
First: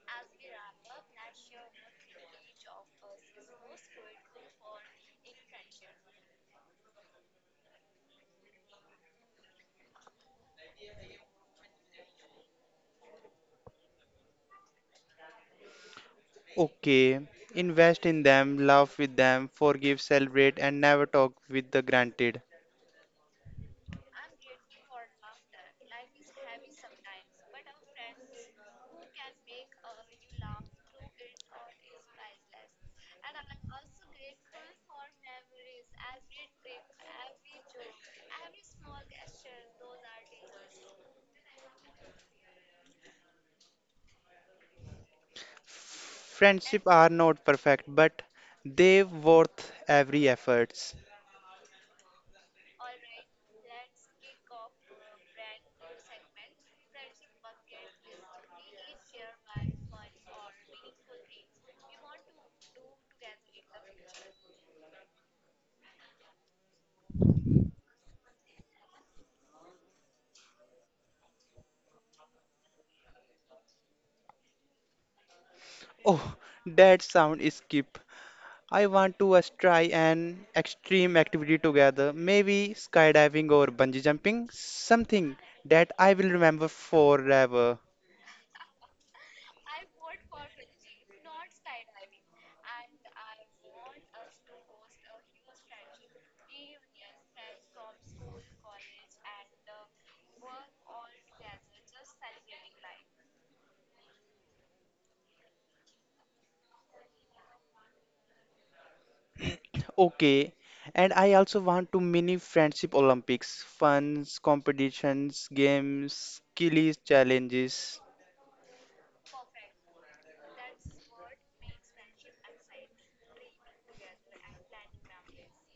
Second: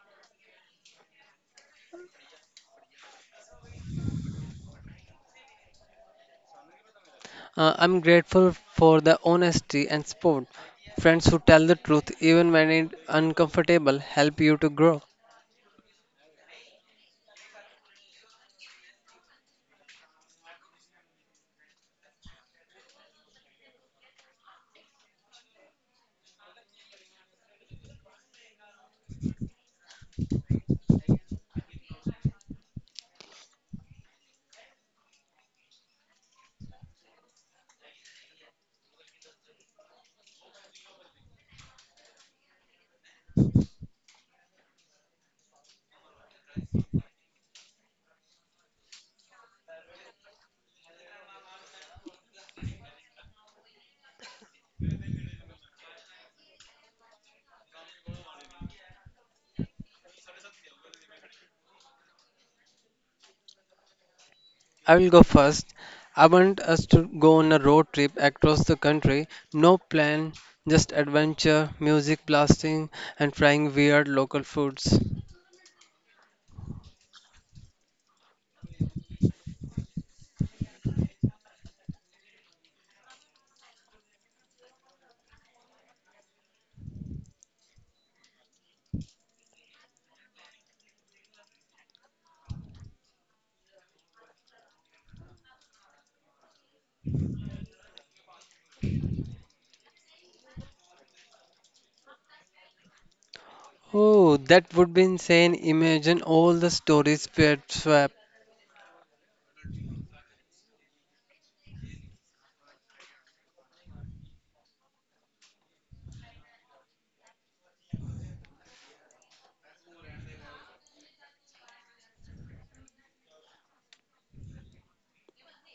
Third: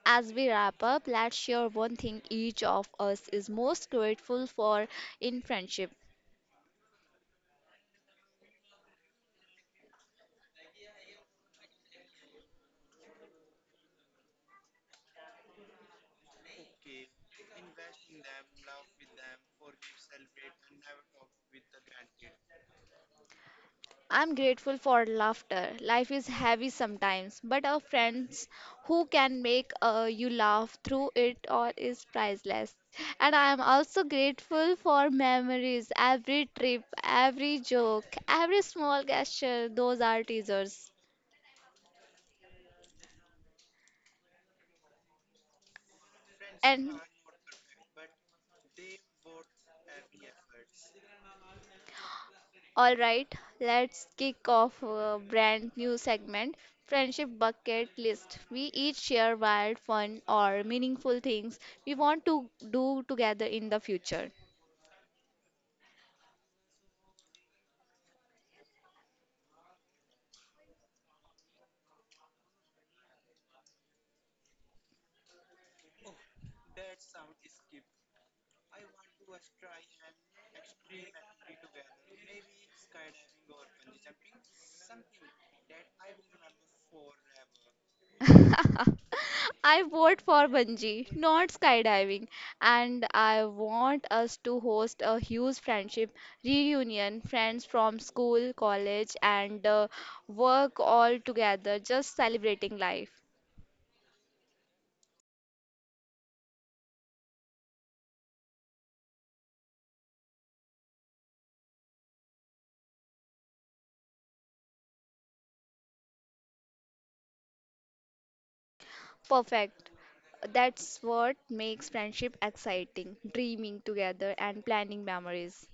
Speaker 1: As we wrap up, let's share one thing each of us is most grateful for in friendship.
Speaker 2: I'm grateful for the honesty and support. Friends who tell the truth, even when it's uncomfortable, help you to grow.
Speaker 3: Okay, invest in them, laugh with them, forgive, celebrate, and never talk with the granted.
Speaker 1: I'm grateful for laughter. Life is heavy sometimes, but our friends who can make you laugh through it all is priceless. And I am also grateful for memories, every trip, every joke, every small gesture. Those are teasers.
Speaker 3: Friendship
Speaker 1: And
Speaker 3: are not perfect, but they worth every efforts.
Speaker 1: All right, let's kick off a brand new segment, Friendship Bucket List. We each share wild, fun, or meaningful things we want to do together in the future.
Speaker 2: I will go first. I want us to go on a road trip across the country. No plan, just adventure, music blasting, and trying weird local foods.
Speaker 3: Oh, that sound is skip. I want to us try an extreme activity together, maybe skydiving or bungee jumping, something that I will remember forever.
Speaker 1: I vote for bungee, not skydiving, and I want us to host a huge friendship reunion, friends from school, college, and work all together, just celebrating life.
Speaker 2: Oh, that would be insane. Imagine all the stories paired swap,
Speaker 3: Okay, and I also want to mini friendship Olympics, funs, competitions, games, skills, challenges.
Speaker 1: Perfect. That's what makes friendship exciting, dreaming together and planning memories.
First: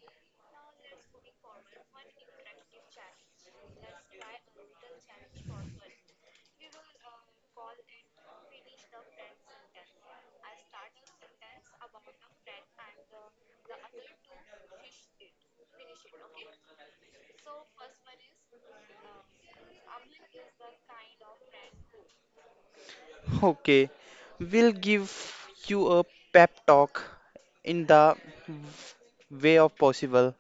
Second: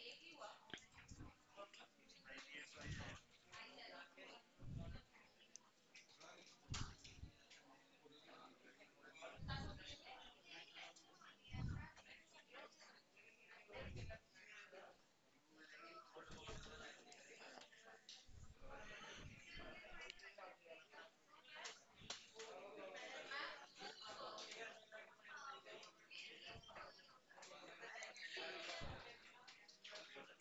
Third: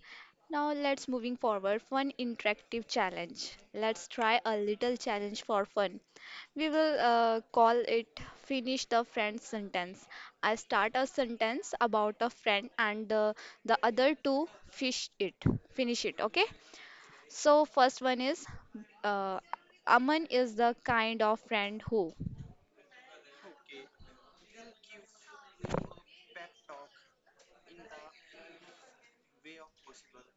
Speaker 1: Now let's moving forward fun interactive challenge. Let's try a little challenge for fun. We will call it finish the friend sentence. I start a sentence about a friend and the other two fish it. Finish it, okay? So first one is uh, Aman is the kind of friend who.
Speaker 3: Okay, we'll give you a pep talk in the way of possible.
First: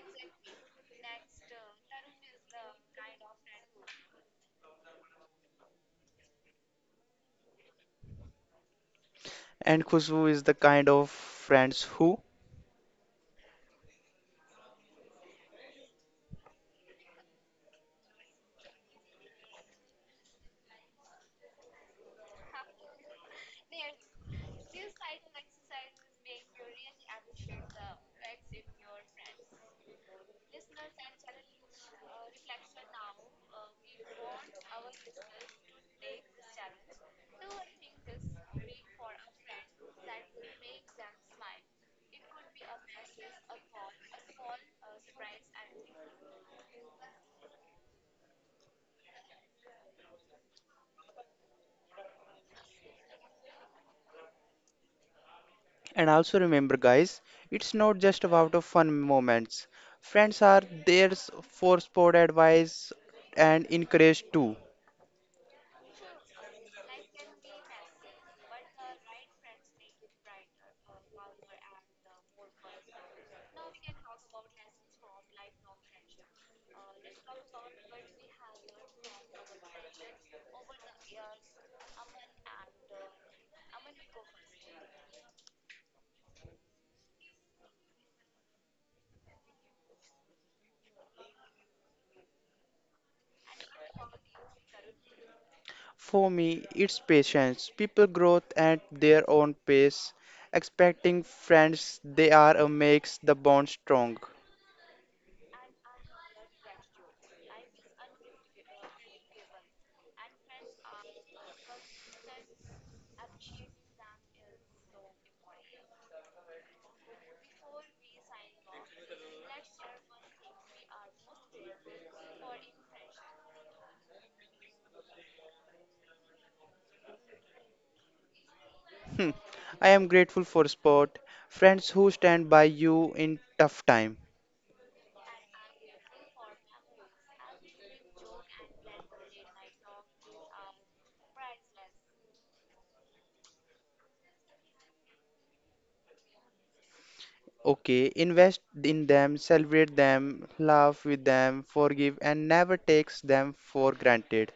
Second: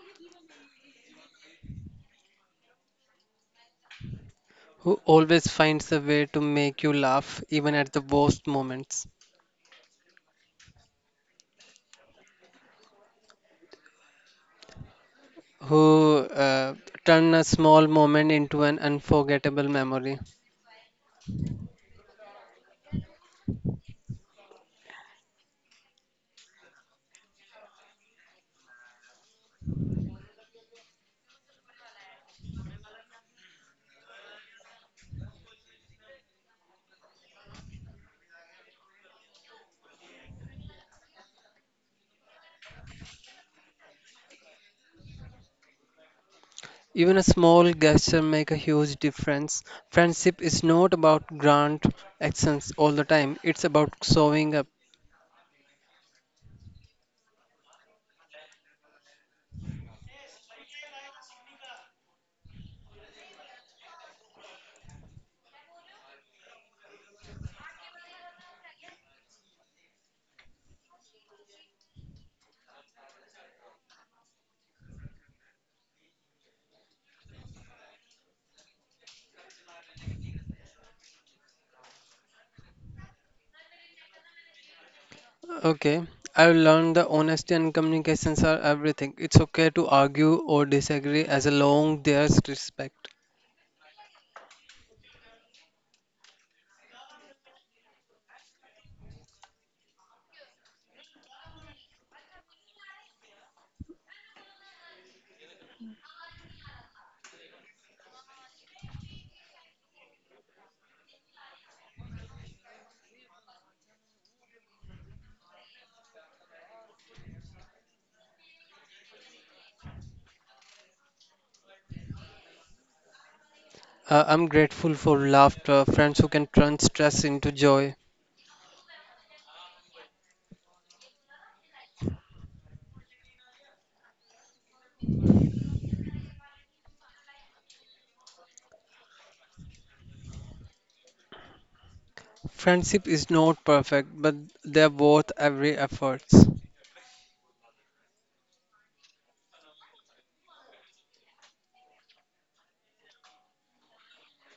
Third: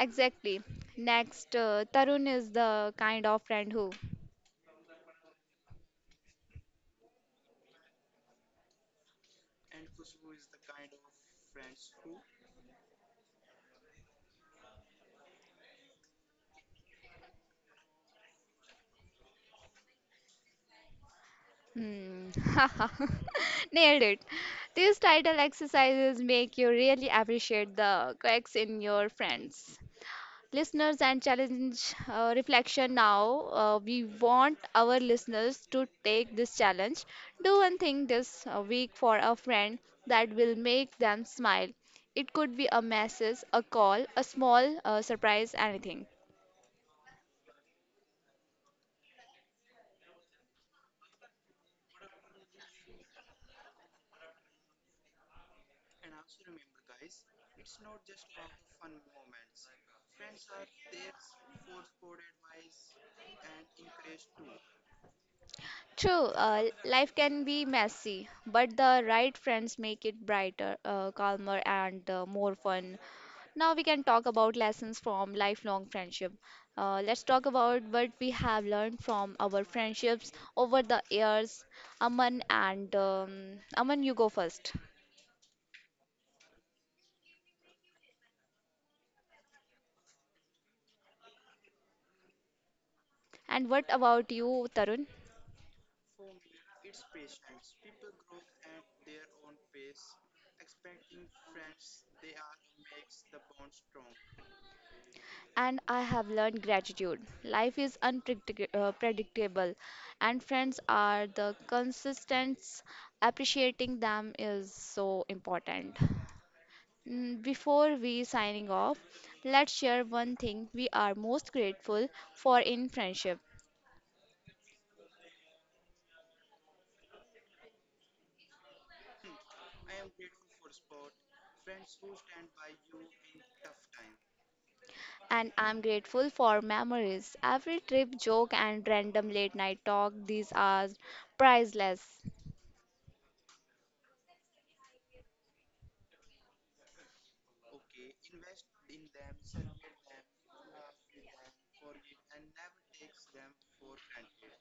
Speaker 1: Exactly. Next, Tarun is the kind of friend who.
Speaker 2: who always finds a way to make you laugh even at the worst moments.
Speaker 3: And Khushbu is the kind of friends who.
Speaker 2: Who turn a small moment into an unforgettable memory.
Speaker 1: Hmm. Nailed it. These title exercises make you really appreciate the cracks in your friends. Listeners and challenge reflection now. We want our listeners to take this challenge. Do one thing this week for a friend that will make them smile. It could be a message, a call, a small surprise, anything.
Speaker 2: Even a small gesture make a huge difference. Friendship is not about grand actions all the time. It's about showing up.
Speaker 3: And also remember, guys, it's not just about the fun moments. Friends are there for sport advice and encourage too.
Speaker 1: True, life can be messy, but the right friends make it brighter, calmer, and more fun. Now we can talk about lessons from lifelong friendship. Let's talk about what we have learned from our friendships over the years. Aman, you go first.
Speaker 2: Okay. I've learned that honesty and communications are everything. It's okay to argue or disagree as long there's respect.
Speaker 1: And what about you, Tarun?
Speaker 3: For me, it's patience. People grow at their own pace. Expecting friends they are makes the bond strong.
Speaker 1: And I have learned gratitude. Life is unpredictable, and friends are the consistence. Appreciating them is so important. Before we signing off, let's share one thing we are most grateful for in friendship.
Speaker 2: I'm grateful for laughter, friends who can turn stress into joy.
Speaker 3: Hmm. I am grateful for sport, friends who stand by you in tough time.
Speaker 1: And I'm grateful for memories. Every trip, joke, and random late night talk, these are priceless.
Speaker 2: Friendship is not perfect, but they're worth every effort.
Speaker 3: Okay, invest in them, celebrate them, laugh with them, forgive and never takes them for granted.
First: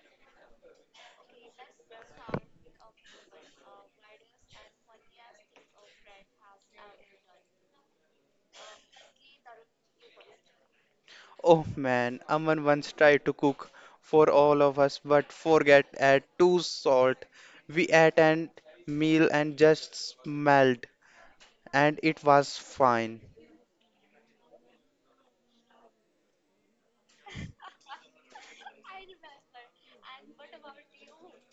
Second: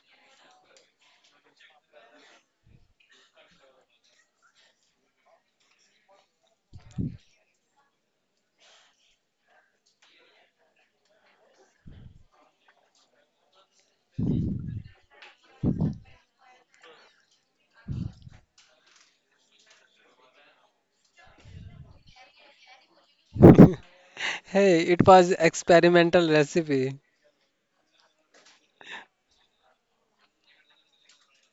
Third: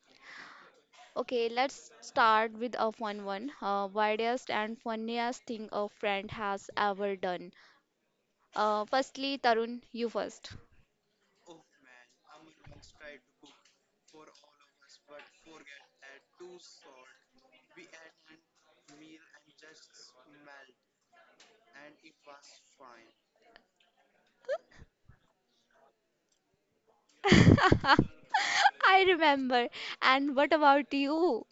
Speaker 1: Okay, let's start with a fun one. Weirdest and funniest thing a friend has ever done. Firstly, Tarun, you first.
Speaker 3: Oh man, Aman once tried to cook for all of us but forget add too salt. We ate an meal and just smelled and it was fine.
Speaker 2: Hey, it was experimental recipe.
Speaker 1: I remember. And what about you?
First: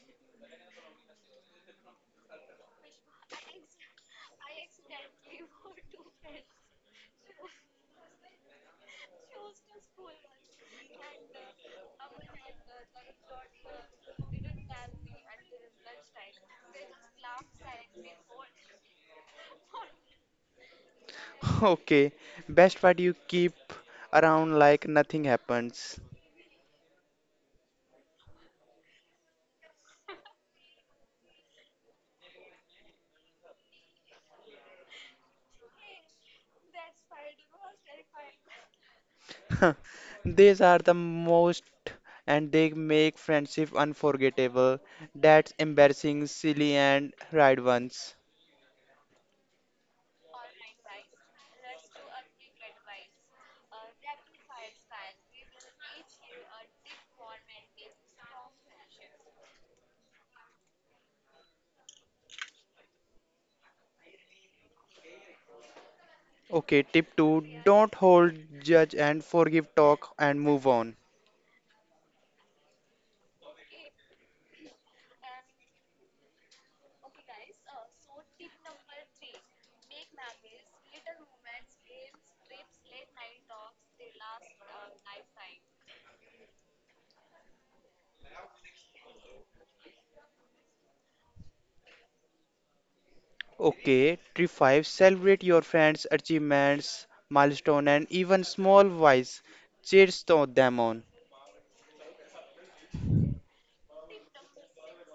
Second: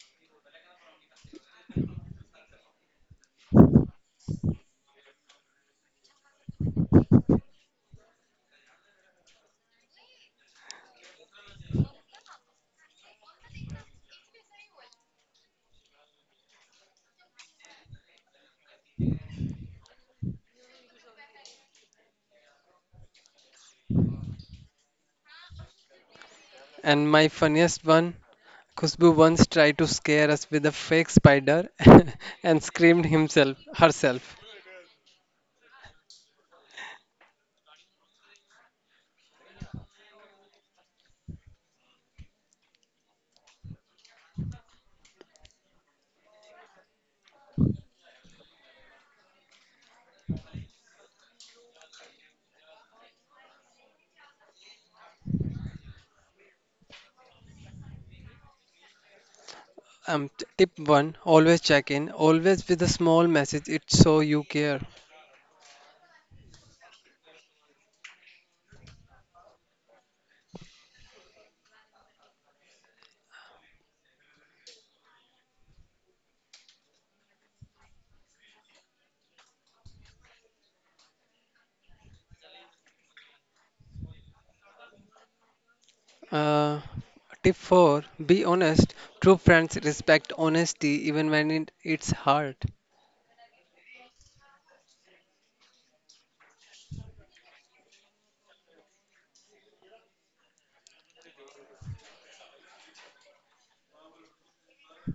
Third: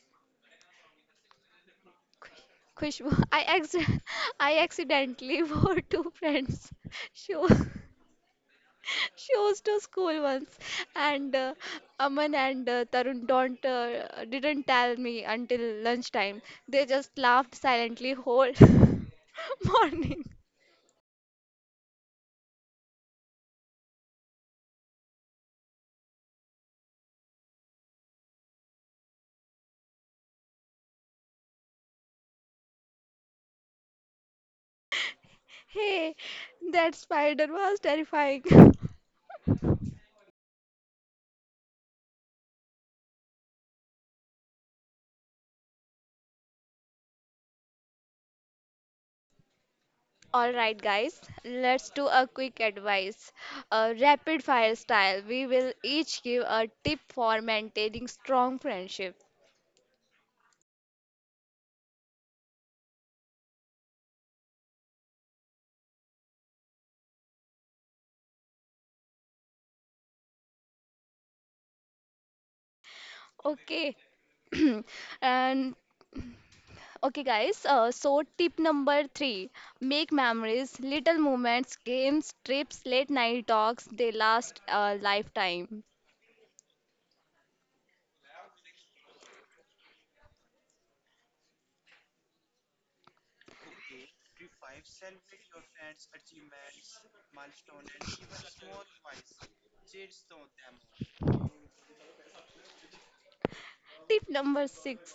Speaker 1: Khushbu, I ex I accidentally wore two friends' shoes. She was to school once and Aman and Tarun don't didn't tell me until lunchtime. They just laughed silently whole morning.
Speaker 3: Okay, best part you keep around like nothing happens.
Speaker 2: And my funniest one, Khushbu once tried to scare us with a fake spider and screamed himself herself.
Speaker 1: Hey, that spider was terrifying.
Speaker 3: These are the most and they make friendship unforgettable. That's embarrassing, silly and right ones.
Speaker 1: All right, guys, let's do a quick advice, a rapid fire style. We will each give a tip for maintaining strong friendship.
Speaker 2: Tip one, always check in, always with a small message. It's so you care.
Speaker 3: Okay, tip 2 don't hold, judge and forgive talk and move on.
Speaker 1: Okay. and Okay, guys, so tip number three, make memories, little moments, games, trips, late night talks, they last a lifetime.
Speaker 2: Uh, Tip four, be honest. True friends respect honesty even when it's hard.
Speaker 3: Okay, three 5 celebrate your friends' achievements, milestone and even small wise cheers to them on.
Speaker 1: Tip number six.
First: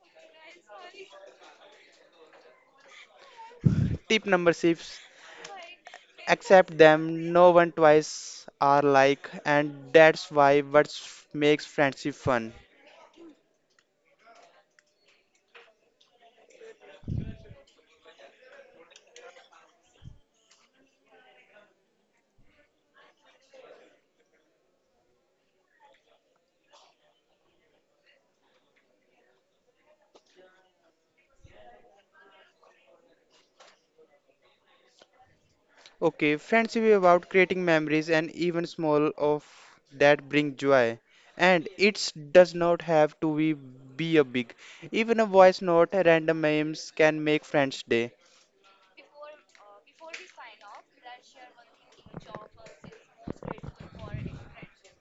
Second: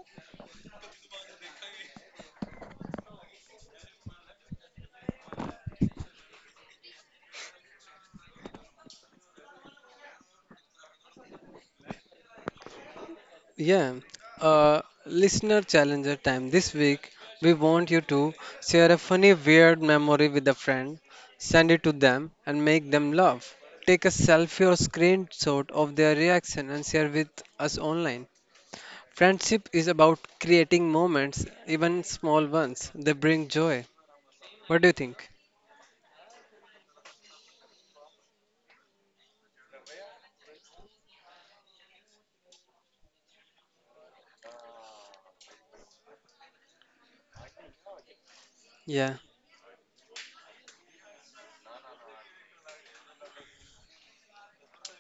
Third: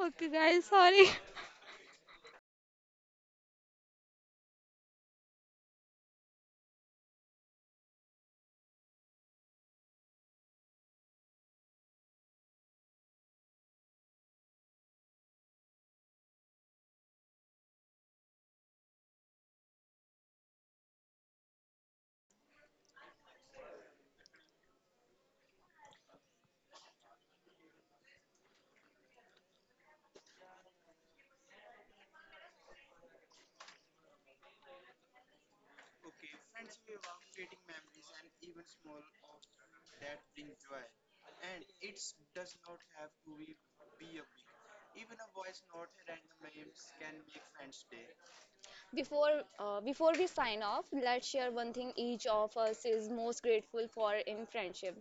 Speaker 1: Okay, guys, sorry.
Speaker 3: Tip number 6 accept them no one twice are like and that's why what makes friendship fun.
Speaker 2: Yeah, listener challenger time. This week, we want you to share a funny, weird memory with a friend, send it to them, and make them laugh. Take a selfie or screenshot of their reaction and share with us online. Friendship is about creating moments, even small ones. They bring joy. What do you think?
Speaker 3: Okay, friendship is about creating memories and even small of that bring joy. And it does not have to be a big. Even a voice note, random memes can make friends' day.
Speaker 2: Yeah,
Speaker 1: Before we sign off, let's share one thing each of us is most grateful for in friendship.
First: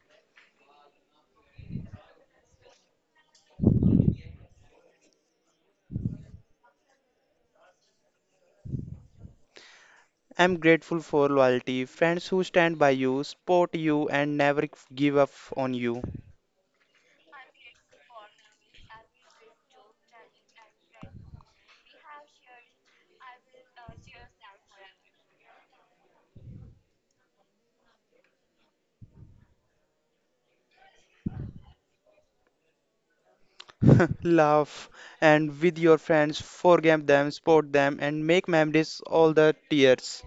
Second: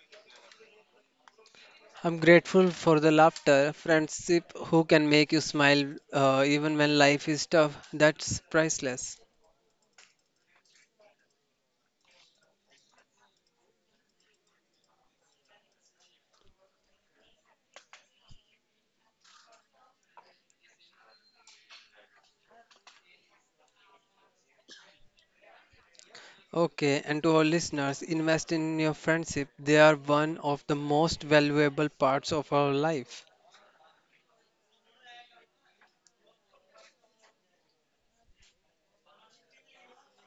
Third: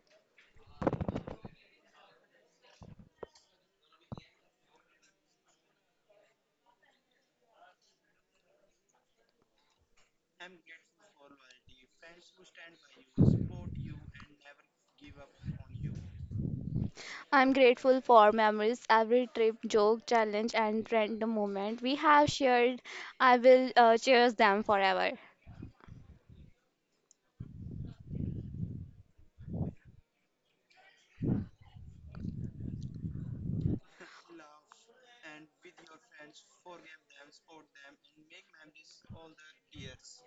Speaker 2: I'm grateful for the laughter, friendship who can make you smile even when life is tough. That's priceless.
Speaker 3: I'm grateful for loyalty, friends who stand by you, support you, and never give up on you.
Speaker 1: I'm grateful for memories, every trip, joke, challenge, and random moment we have shared. I will cherish them forever.
Speaker 2: Okay, and to our listeners, invest in your friendship. They are one of the most valuable parts of our life.
Speaker 3: Laugh and with your friends, forgive them, support them, and make memories all the tears.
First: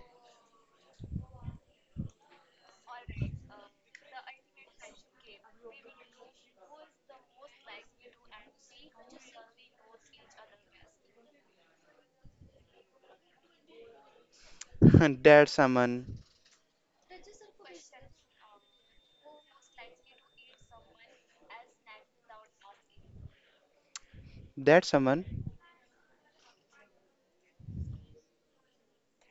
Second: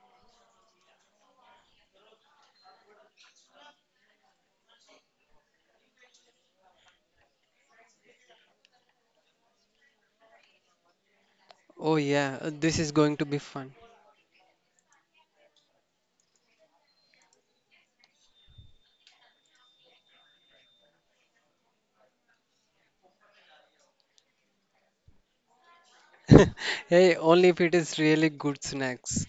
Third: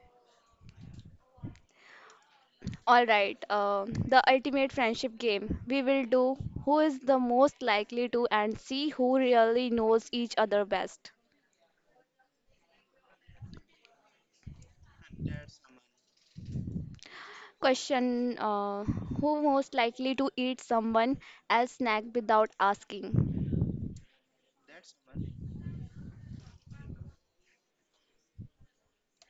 Speaker 1: All right, the ultimate friendship game. We will do who is the most likely to and see who really knows each other best.
Speaker 2: Oh, yeah, this is going to be fun.
Speaker 3: That's someone.
Speaker 1: Question who most likely to eat someone else's snack without asking?
Speaker 3: That's someone.
Speaker 2: Hey, only if it is really good snacks.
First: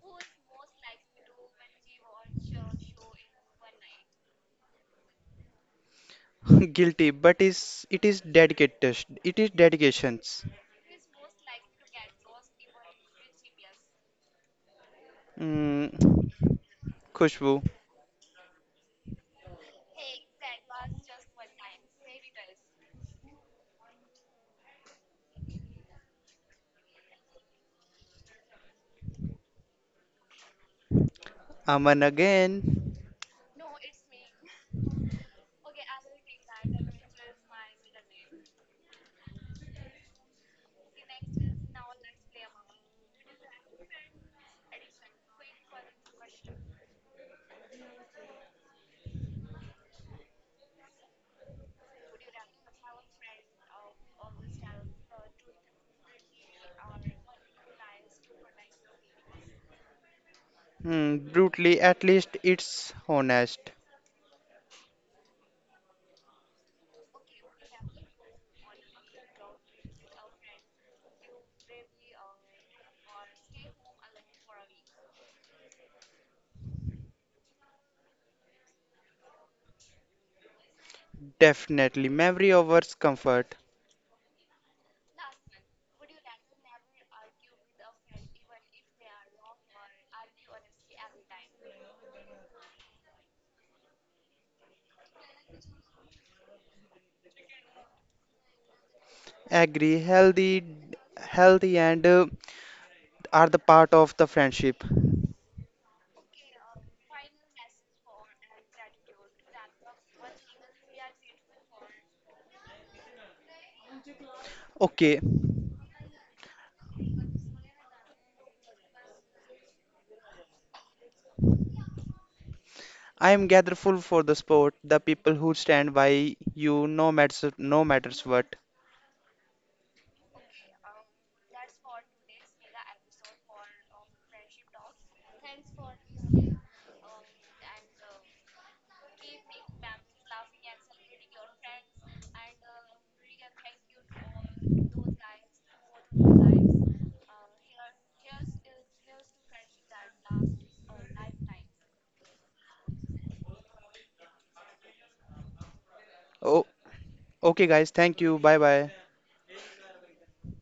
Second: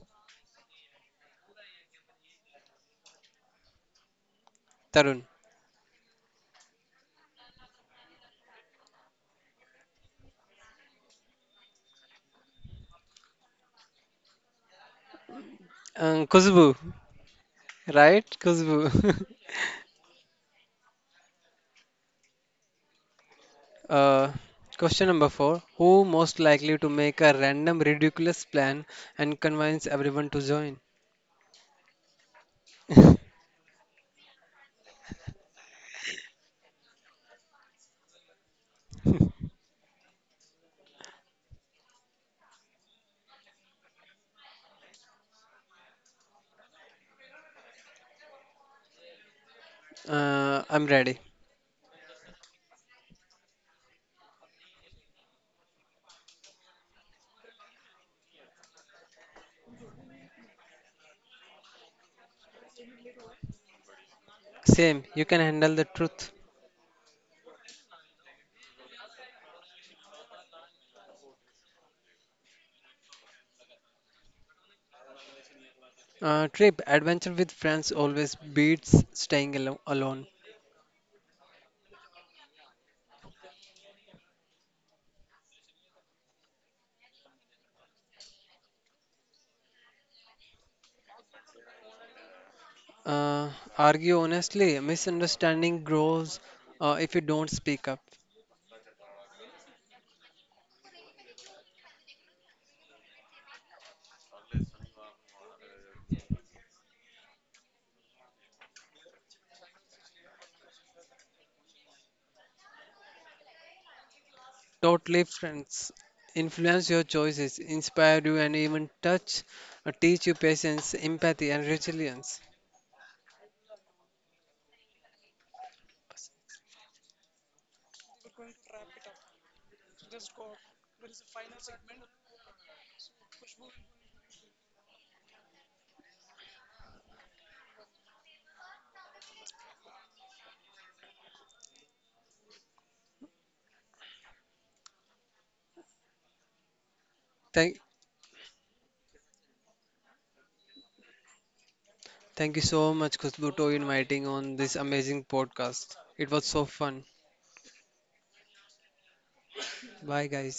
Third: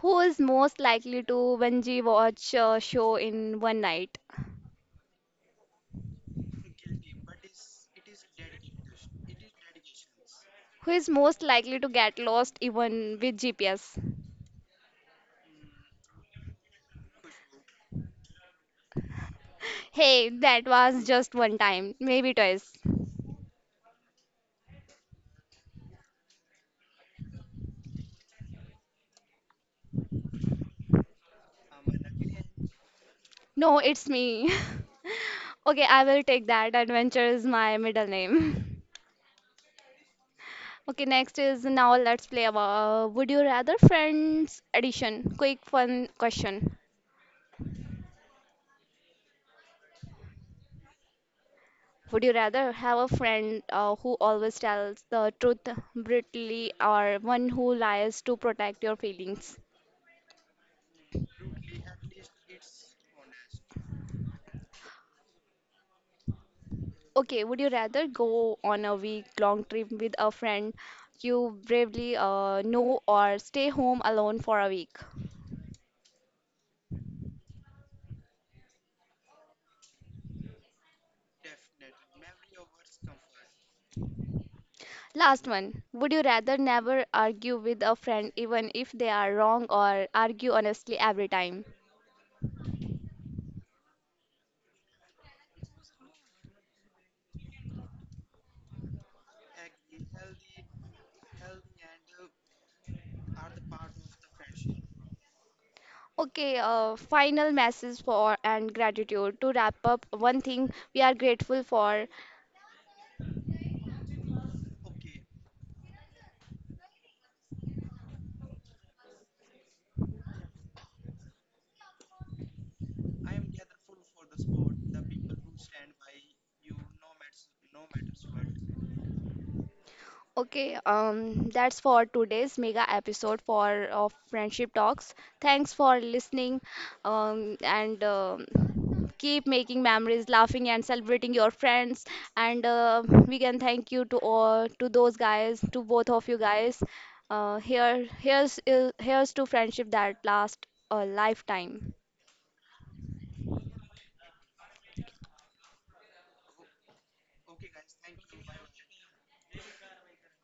Speaker 1: Who is most likely to binge watch a show in one night?
Speaker 2: Tarun.
Speaker 3: Guilty, but is it is dedicated. It is dedications.
Speaker 1: Who is most likely to get lost even with GPS?
Speaker 3: Mm,
Speaker 2: Khushbu,
Speaker 3: Khushbu,
Speaker 2: right? Kuzbu.
Speaker 1: Hey, that was just one time, maybe twice.
Speaker 2: Uh, Question number four. Who most likely to make a random ridiculous plan and convince everyone to join?
Speaker 3: Aman again.
Speaker 1: No, it's me. Okay, I will take that. Adventure is my middle name. Okay, next is now let's play about Would You Rather Friends edition. Quick fun question.
Speaker 2: I'm ready.
Speaker 1: Would you rather have a friend who always tells the truth brutally or one who lies to protect your feelings?
Speaker 3: Mm, brutally, at least it's honest.
Speaker 2: Same, you can handle the truth.
Speaker 1: Okay, would you rather go on a week-long trip with a friend you bravely know or stay home alone for a week?
Speaker 2: Trip adventure with friends always beats alone.
Speaker 3: Definitely, memory over comfort.
Speaker 1: Last one. Would you rather never argue with a friend even if they are wrong or argue honestly every time?
Speaker 2: Uh, Argue honestly, misunderstanding grows if you don't speak up.
Speaker 3: Agree, healthy, healthy and are the part of the friendship.
Speaker 1: Okay, final message for and gratitude. To wrap up, one thing we are grateful for.
Speaker 2: Totally
Speaker 3: Okay,
Speaker 2: friends influence your choices, inspire you, and even touch teach you patience, empathy, and resilience.
Speaker 3: I am grateful for the sport, the people who stand by you, no matters, no matters what.
Speaker 1: Okay, that's for today's mega episode for of Friendship Talks. Thanks for listening, and keep making memories, laughing and celebrating your friends. And we can thank you to all to those guys, to both of you guys. Uh,
Speaker 2: Thank,
Speaker 1: here, here's uh, here's to friendship that last a lifetime.
Speaker 2: Thank you so much, Khushbu, to inviting on this amazing podcast. It was so
Speaker 3: Oh,
Speaker 2: fun.
Speaker 3: okay, guys, thank you. Bye bye.
Speaker 2: Bye, guys.